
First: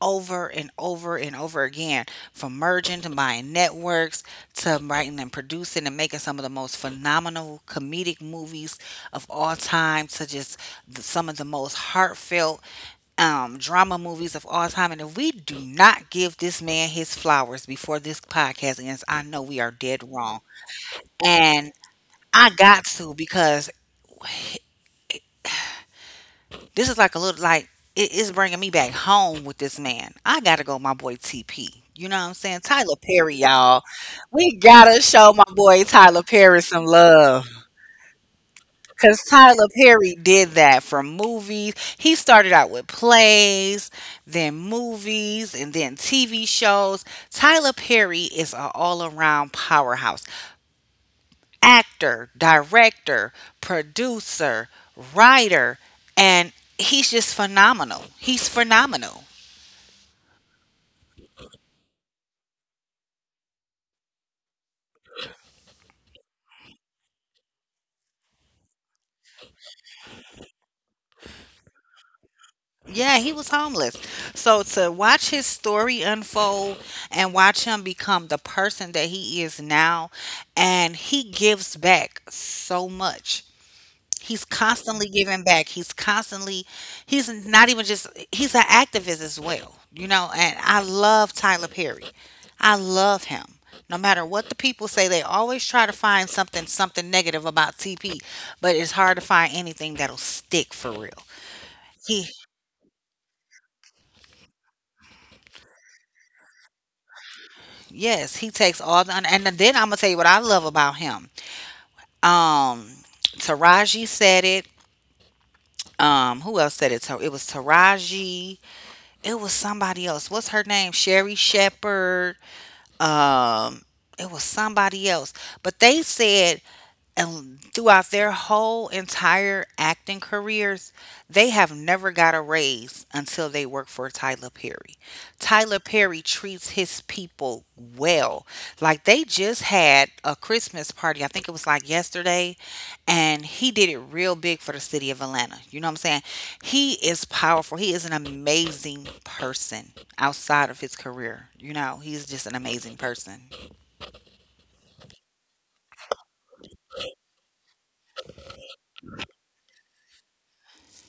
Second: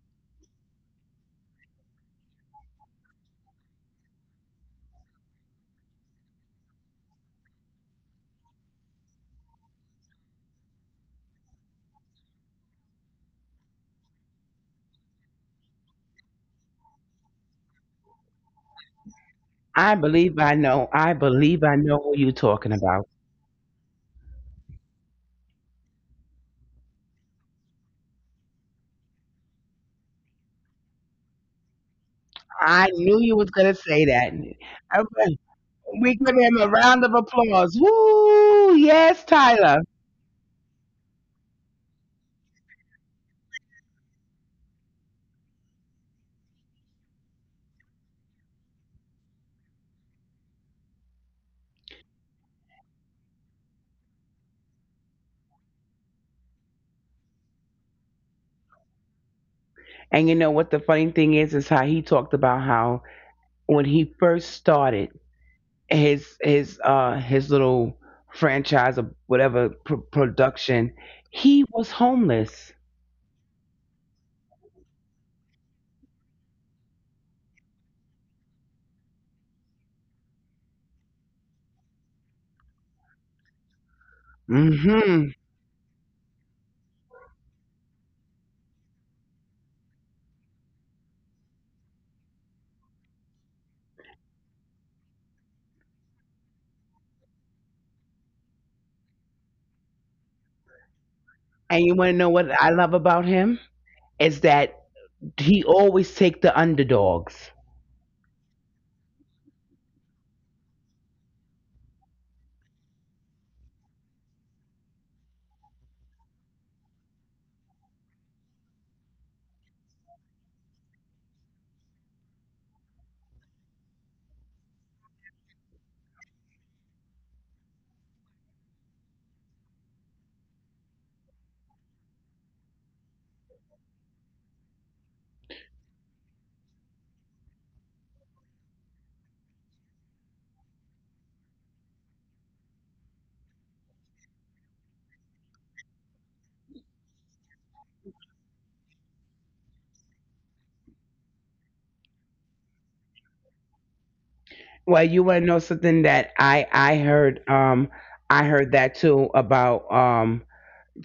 [SPEAKER 2] over and over and over again from merging to buying networks to writing and producing and making some of the most phenomenal comedic movies of all time to just some of the most heartfelt drama movies of all time. And if we do not give this man his flowers before this podcast ends, I know we are
[SPEAKER 1] I
[SPEAKER 2] dead wrong.
[SPEAKER 1] believe I know. I believe
[SPEAKER 2] And
[SPEAKER 1] I know who you're
[SPEAKER 2] I
[SPEAKER 1] talking
[SPEAKER 2] got
[SPEAKER 1] about.
[SPEAKER 2] to because this is like a little like it is bringing me back home with this man. I gotta go, my boy TP. You know what I'm saying?
[SPEAKER 1] I
[SPEAKER 2] Tyler
[SPEAKER 1] knew
[SPEAKER 2] Perry,
[SPEAKER 1] you was gonna
[SPEAKER 2] y'all.
[SPEAKER 1] say that.
[SPEAKER 2] We gotta show
[SPEAKER 1] Okay.
[SPEAKER 2] my boy
[SPEAKER 1] We
[SPEAKER 2] Tyler
[SPEAKER 1] give
[SPEAKER 2] Perry
[SPEAKER 1] him a
[SPEAKER 2] some
[SPEAKER 1] round of
[SPEAKER 2] love.
[SPEAKER 1] applause. Woo!
[SPEAKER 2] Because
[SPEAKER 1] Yes,
[SPEAKER 2] Tyler
[SPEAKER 1] Tyler.
[SPEAKER 2] Perry did that from movies. He started out with plays, then movies, and then TV shows. Tyler Perry is an all around powerhouse actor, director, producer, writer, and he's just phenomenal. He's phenomenal.
[SPEAKER 1] And you know what the funny thing is how he talked about how when he first started his his little franchise or whatever production, he was homeless.
[SPEAKER 2] Yeah, he was homeless. So to watch his story unfold and watch him become the person that he is now, and he gives back so much. He's constantly
[SPEAKER 1] Mhm.
[SPEAKER 2] giving back. He's constantly, he's not even just, he's an activist as well, you know. And I love Tyler Perry. I love him. No matter what the people say, they always try to find something negative about TP, but it's hard to find anything that'll stick for real.
[SPEAKER 1] And you want to
[SPEAKER 2] He
[SPEAKER 1] know what I love about him is that he always take the underdogs.
[SPEAKER 2] yes, he takes all the and then I'm gonna tell you what I love about him. Um, Taraji said it. Who else said it? So it was Taraji. It was somebody else. What's her name? Sherry Shepherd. Um, it was somebody else. But they said and throughout their whole entire acting careers, they have never got a raise until they work for Tyler Perry. Tyler Perry treats his people well. Like they just had a Christmas party, I think it was like yesterday, and he did it real big for the city of Atlanta. You know what I'm saying? He is powerful. He is an amazing person outside of his career. You know, he's just an amazing person.
[SPEAKER 1] Well, you want to know something that I heard I heard that too about.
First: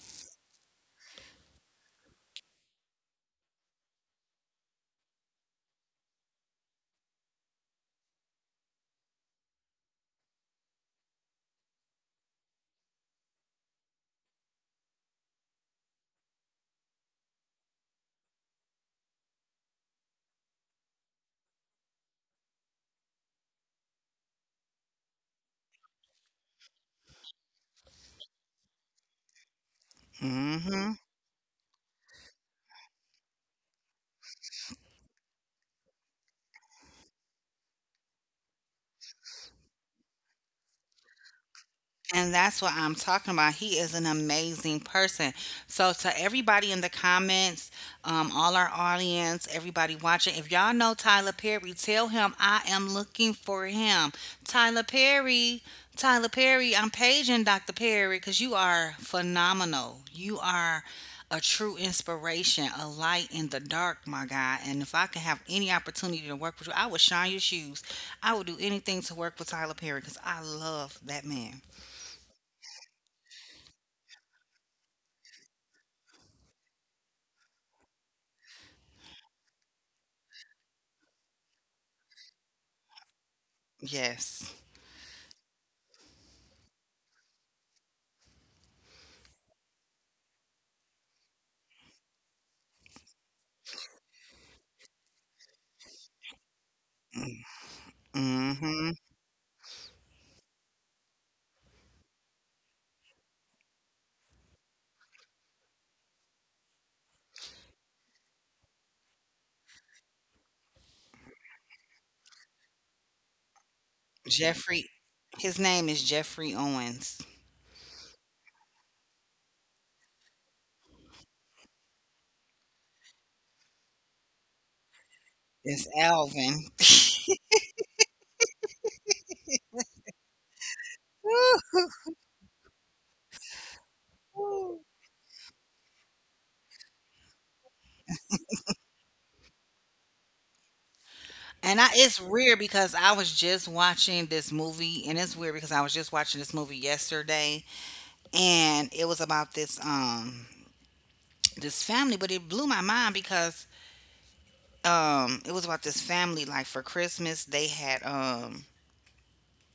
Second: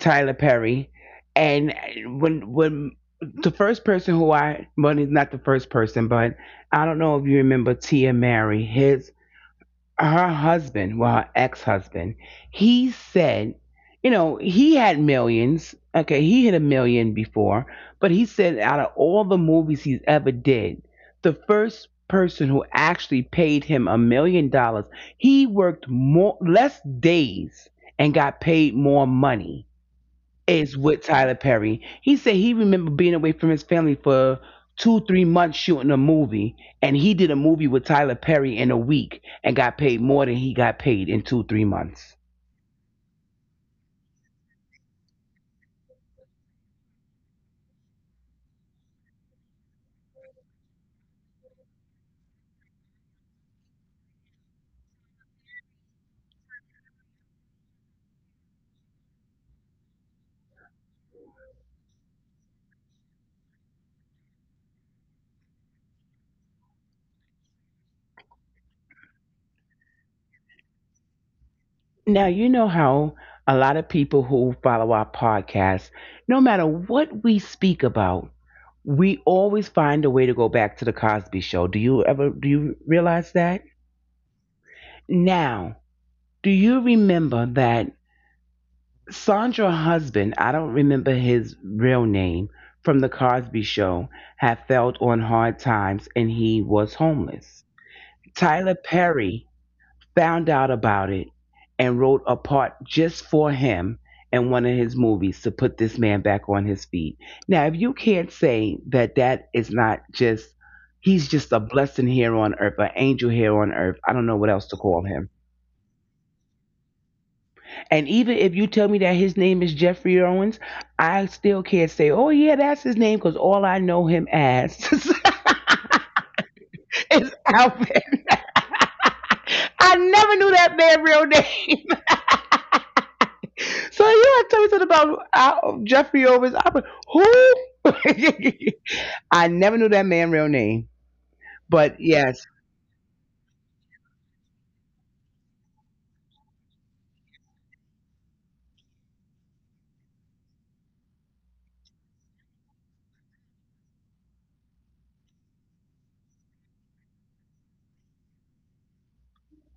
[SPEAKER 1] Tyler Perry, and when the first person who I well, he's not the first person, but I don't know if you remember Tia Mary, his her husband, well, her ex husband, he said, you know, he had millions. Okay, he hit a million before, but he said out of all the movies he's ever did, the first person who actually paid him $1 million, he worked more less days and got paid more money is
[SPEAKER 2] Mhm.
[SPEAKER 1] with Tyler Perry. He said he remembered being away from his family for two, 3 months shooting a movie, and he did a movie with Tyler Perry in a week and got paid more than he got paid in two, 3 months.
[SPEAKER 2] And that's what I'm talking about. He is an amazing person. So, to everybody in the comments, all our audience, everybody watching, if y'all know Tyler Perry, tell him I am looking for him. Tyler Perry, Tyler Perry, I'm paging Dr. Perry because you are phenomenal. You are a true inspiration, a light in the dark, my guy. And if I could have any opportunity to work with you, I would shine your shoes. I would do anything to work with Tyler Perry because I love that man.
[SPEAKER 1] Now, you know how a lot of people who follow our podcast, no matter what we speak about, we always find a way to go back to the Cosby show. Do you realize that?
[SPEAKER 2] Yes.
[SPEAKER 1] Now, do you remember that Sandra's husband, I don't remember his real name, from The Cosby Show, had failed on hard times and he was homeless.
[SPEAKER 2] Mm.
[SPEAKER 1] Tyler
[SPEAKER 2] Mhm.
[SPEAKER 1] Perry found out about it and wrote a part just for him in one of his movies to put this man back on his feet. Now, if you can't say that that is not just, he's just a blessing here on earth, an angel here on earth, I don't know what else to
[SPEAKER 2] Jeffrey,
[SPEAKER 1] call him.
[SPEAKER 2] his name is Jeffrey Owens.
[SPEAKER 1] And even if you tell me that his name is Jeffrey Owens, I still can't say, oh, yeah, that's his name because all I know him as
[SPEAKER 2] It's Alvin.
[SPEAKER 1] is Alvin. I never knew that man real name. So you want to tell me
[SPEAKER 2] Woo.
[SPEAKER 1] something about Jeffrey Owens? I'm like, who? I never knew that man real name.
[SPEAKER 2] And I
[SPEAKER 1] But
[SPEAKER 2] it's
[SPEAKER 1] yes,
[SPEAKER 2] weird because I was just watching this movie, and it's weird because I was just watching this movie yesterday, and it was about this this family. But it blew my mind because it was about this family. Like, for Christmas, they had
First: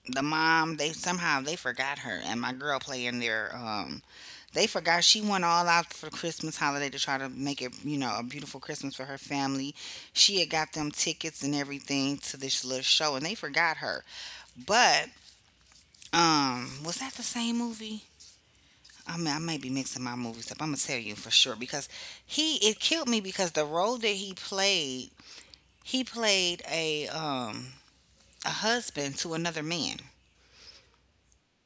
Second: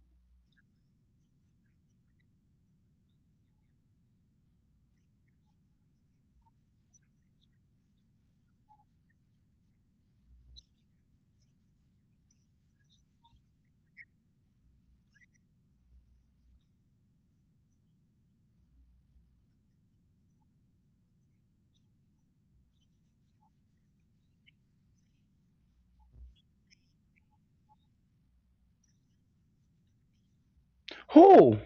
[SPEAKER 2] the mom, they somehow they forgot her, and my girl playing their they forgot. She went all out for Christmas holiday to try to make it, a beautiful Christmas for her family. She had got them tickets and everything to this little show, and they forgot her. But was that the same movie? I mean, I may be mixing my movies up. I'm gonna tell you for sure because he it killed me because the role that he played a husband to another man,
[SPEAKER 1] who?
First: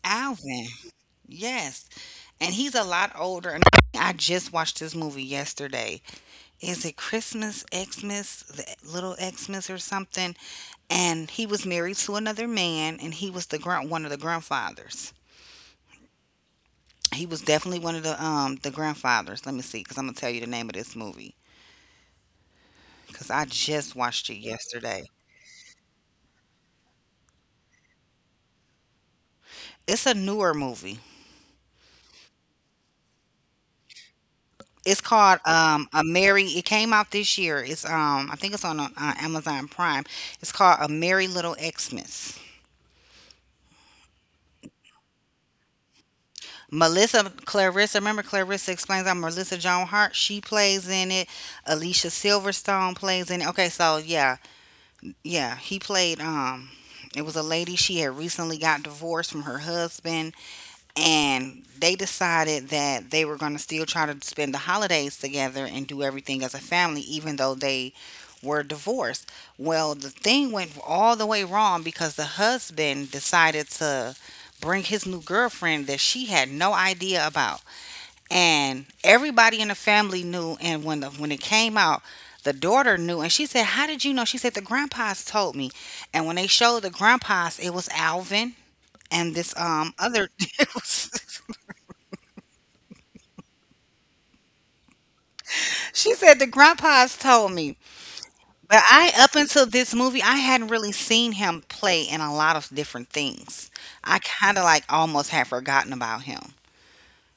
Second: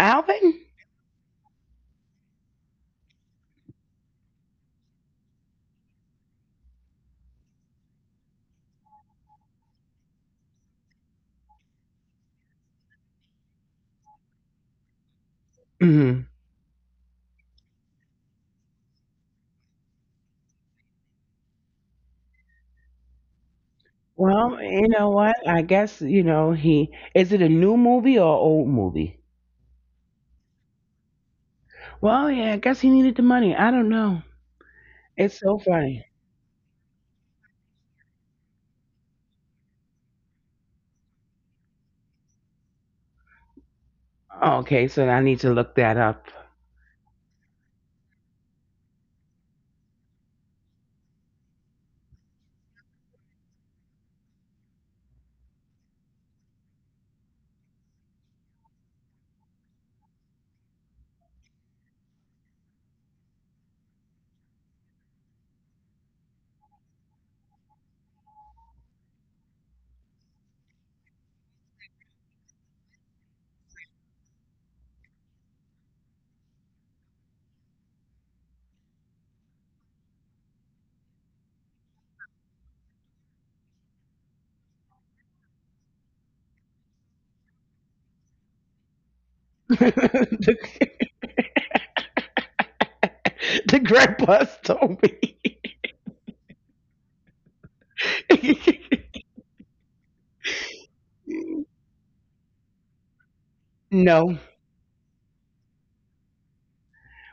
[SPEAKER 1] Alvin?
[SPEAKER 2] Alvin. Yes, and he's a lot older. And I just watched this movie yesterday. Is it Christmas, Xmas, the little Xmas or something? And he was married to another man, and he was the grand one of the grandfathers.
[SPEAKER 1] Hmm.
[SPEAKER 2] He was definitely one of the the grandfathers. Let me see, because I'm gonna tell you the name of this movie because I just watched it
[SPEAKER 1] Well, you
[SPEAKER 2] yesterday.
[SPEAKER 1] know what? I guess, you know, he. Is it a new movie or old movie?
[SPEAKER 2] It's a newer movie.
[SPEAKER 1] Well, yeah, I guess he needed the money. I don't know.
[SPEAKER 2] It's
[SPEAKER 1] It's
[SPEAKER 2] called
[SPEAKER 1] so
[SPEAKER 2] A
[SPEAKER 1] funny.
[SPEAKER 2] Merry. It came out this year. It's I think it's on Amazon Prime. It's called A Merry Little Xmas.
[SPEAKER 1] Okay, so I need to look that up.
[SPEAKER 2] Melissa Clarissa. Remember, Clarissa Explains. I'm Melissa Joan Hart. She plays in it. Alicia Silverstone plays in it. Okay, so yeah, yeah, he played it was a lady, she had recently got divorced from her husband, and they decided that they were going to still try to spend the holidays together and do everything as a family even though they were divorced. Well, the thing went all the way wrong because the husband decided to bring his new girlfriend that she had no idea about, and everybody in the family knew. And when the when it came out, the daughter knew, and she said, how did you know? She said, the grandpas told me. And when they showed the grandpas, it was Alvin and this other
[SPEAKER 1] the,
[SPEAKER 2] it was-
[SPEAKER 1] the grandpa's told me.
[SPEAKER 2] she said the grandpas told me. But I, up until this movie, I hadn't really seen him play in a lot of different things. I
[SPEAKER 1] No.
[SPEAKER 2] kind of like almost had forgotten about him.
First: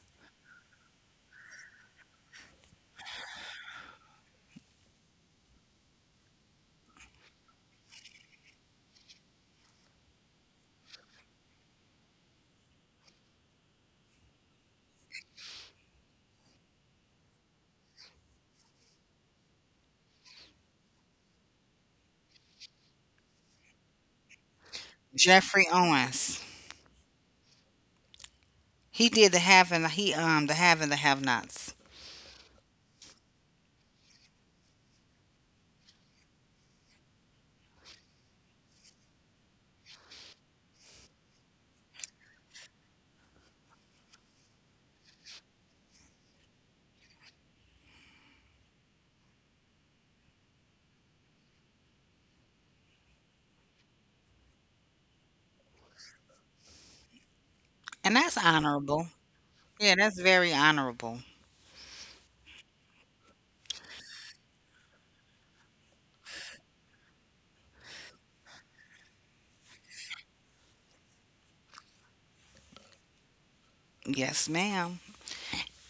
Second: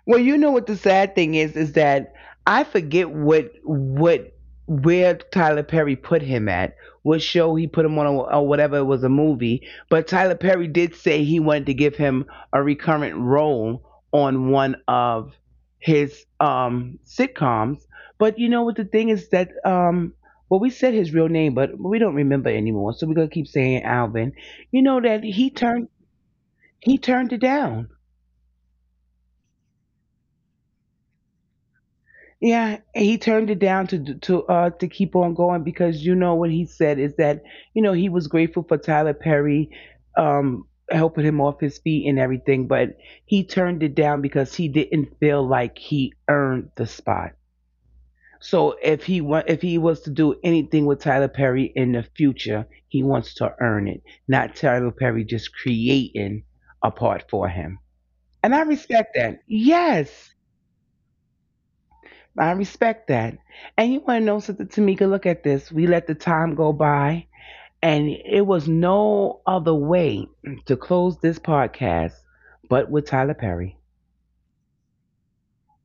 [SPEAKER 1] Well, you know what the sad thing is that I forget what where Tyler Perry put him at, what show he put him on, or whatever it was a movie. But Tyler Perry did say he wanted to give him a recurrent role on one of his sitcoms. But you know what the thing is that well we said his real name, but we don't remember anymore, so we're gonna keep saying Alvin. You know that
[SPEAKER 2] Jeffrey Owens.
[SPEAKER 1] he turned it down.
[SPEAKER 2] He did the Have and the, he the Have and the Have Nots.
[SPEAKER 1] Yeah, he turned it down to to keep on going because you know what he said is that you know he was grateful for Tyler Perry helping him off his feet and everything, but he turned it down because he didn't feel like he earned the spot. So if he was to do anything with Tyler Perry in the future, he wants to earn it, not Tyler Perry just creating a part for him.
[SPEAKER 2] And that's
[SPEAKER 1] And I
[SPEAKER 2] honorable.
[SPEAKER 1] respect that.
[SPEAKER 2] Yeah, that's
[SPEAKER 1] Yes.
[SPEAKER 2] very honorable.
[SPEAKER 1] I respect that. And you want to know something, Tamika? Look at this. We let the time go by, and it was no other way to close this podcast but with Tyler Perry.
[SPEAKER 2] Yes, ma'am.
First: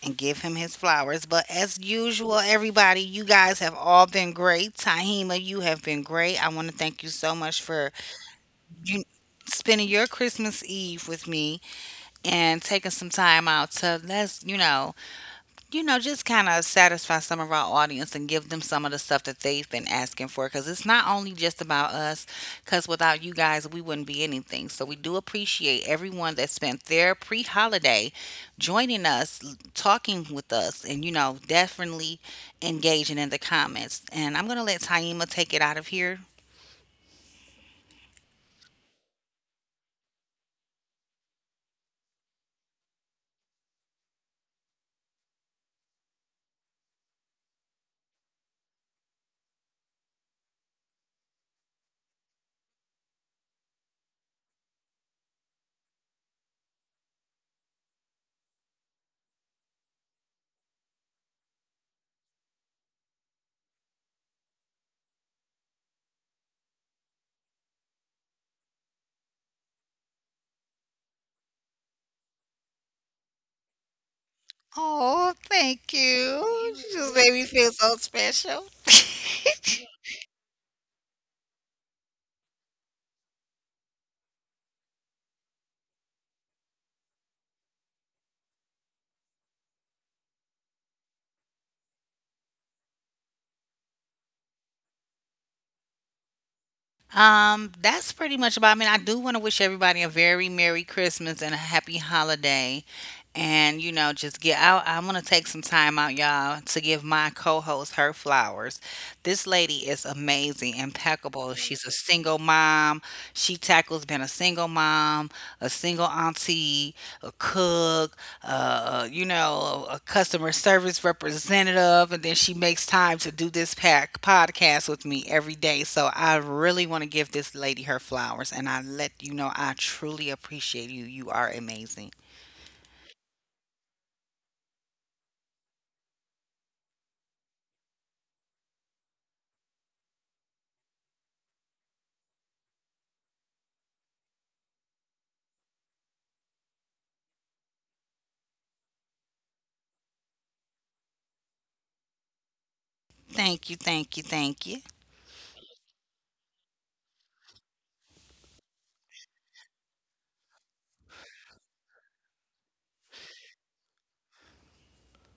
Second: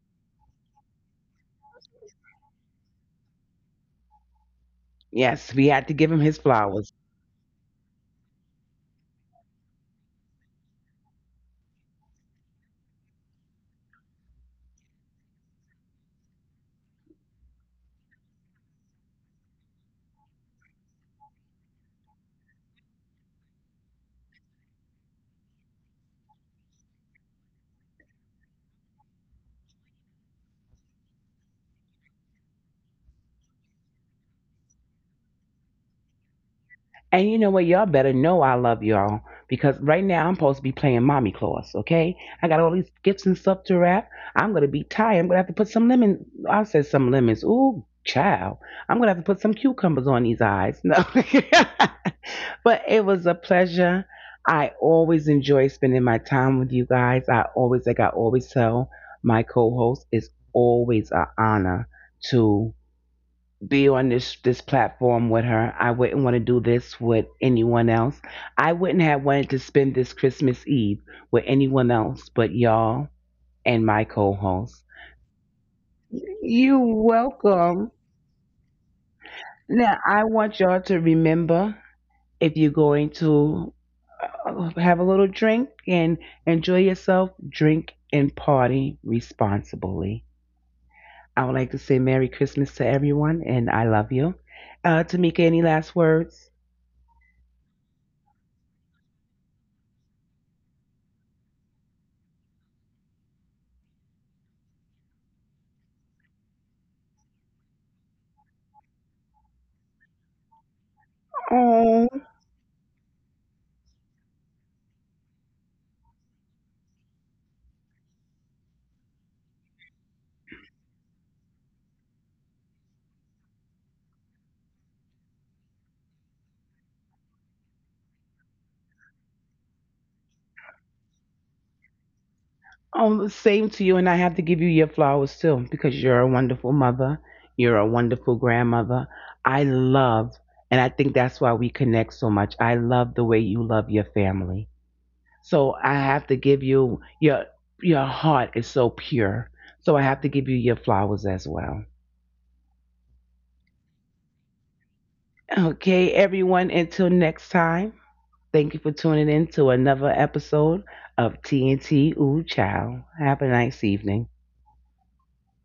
[SPEAKER 2] And give him his flowers. But as usual, everybody, you guys have all been great. Tahima,
[SPEAKER 1] Yes,
[SPEAKER 2] you
[SPEAKER 1] we
[SPEAKER 2] have
[SPEAKER 1] had to
[SPEAKER 2] been
[SPEAKER 1] give him his
[SPEAKER 2] great. I want to
[SPEAKER 1] flowers.
[SPEAKER 2] thank you so much for you spending your Christmas Eve with me and taking some time out to let's, you know, just kind of satisfy some of our audience and give them some of the stuff that they've been asking for, because it's not only just about us, because without you guys, we wouldn't be anything. So we do appreciate everyone that spent their pre holiday joining us, talking with us, and, you know, definitely engaging in the comments. And I'm going to let Taima take it out of here.
[SPEAKER 1] And you know what? Y'all better know I love y'all because right now I'm supposed to be playing mommy Claus, okay? I got all these gifts and stuff to wrap. I'm going to be tired. I'm going to have to put some lemon. I said some lemons. Ooh, child. I'm going to have to put some cucumbers on these eyes. No. But it was a pleasure. I always enjoy spending my time with you guys. I always, like I always tell my co host, it's always an honor to be on this platform with her. I wouldn't want to do this with anyone else. I wouldn't have wanted to spend this Christmas Eve with anyone else but y'all and my co-host.
[SPEAKER 2] Oh, thank you.
[SPEAKER 1] You're
[SPEAKER 2] You just made me
[SPEAKER 1] welcome.
[SPEAKER 2] feel so special.
[SPEAKER 1] Now, I want y'all to remember if you're going to have a little drink and enjoy yourself, drink and party responsibly. I would like to say Merry Christmas to everyone and I love you. Tamika, any last words?
[SPEAKER 2] That's pretty much about. I mean, I do want to wish everybody a very Merry Christmas and a Happy Holiday. And, you know, just get out. I'm gonna take some time out, y'all, to give my co-host her flowers. This lady is amazing, impeccable. She's
[SPEAKER 1] Oh.
[SPEAKER 2] a single mom. She tackles being a single mom, a single auntie, a cook, you know, a customer service representative, and then she makes time to do this pack podcast with me every day. So I really want to give this lady her flowers, and I, let you know, I truly appreciate you. You are amazing.
[SPEAKER 1] Oh, same to you, and I have to give you your flowers too because you're a wonderful mother. You're a wonderful grandmother. I love, and I think that's why we connect so much. I love the way you love your family. So I have to give you your heart is so pure. So I have to give you your flowers as well.
[SPEAKER 2] Thank you, thank you, thank you.
[SPEAKER 1] Okay, everyone, until next time. Thank you for tuning in to another episode of TNT. Ooh child. Have a nice evening.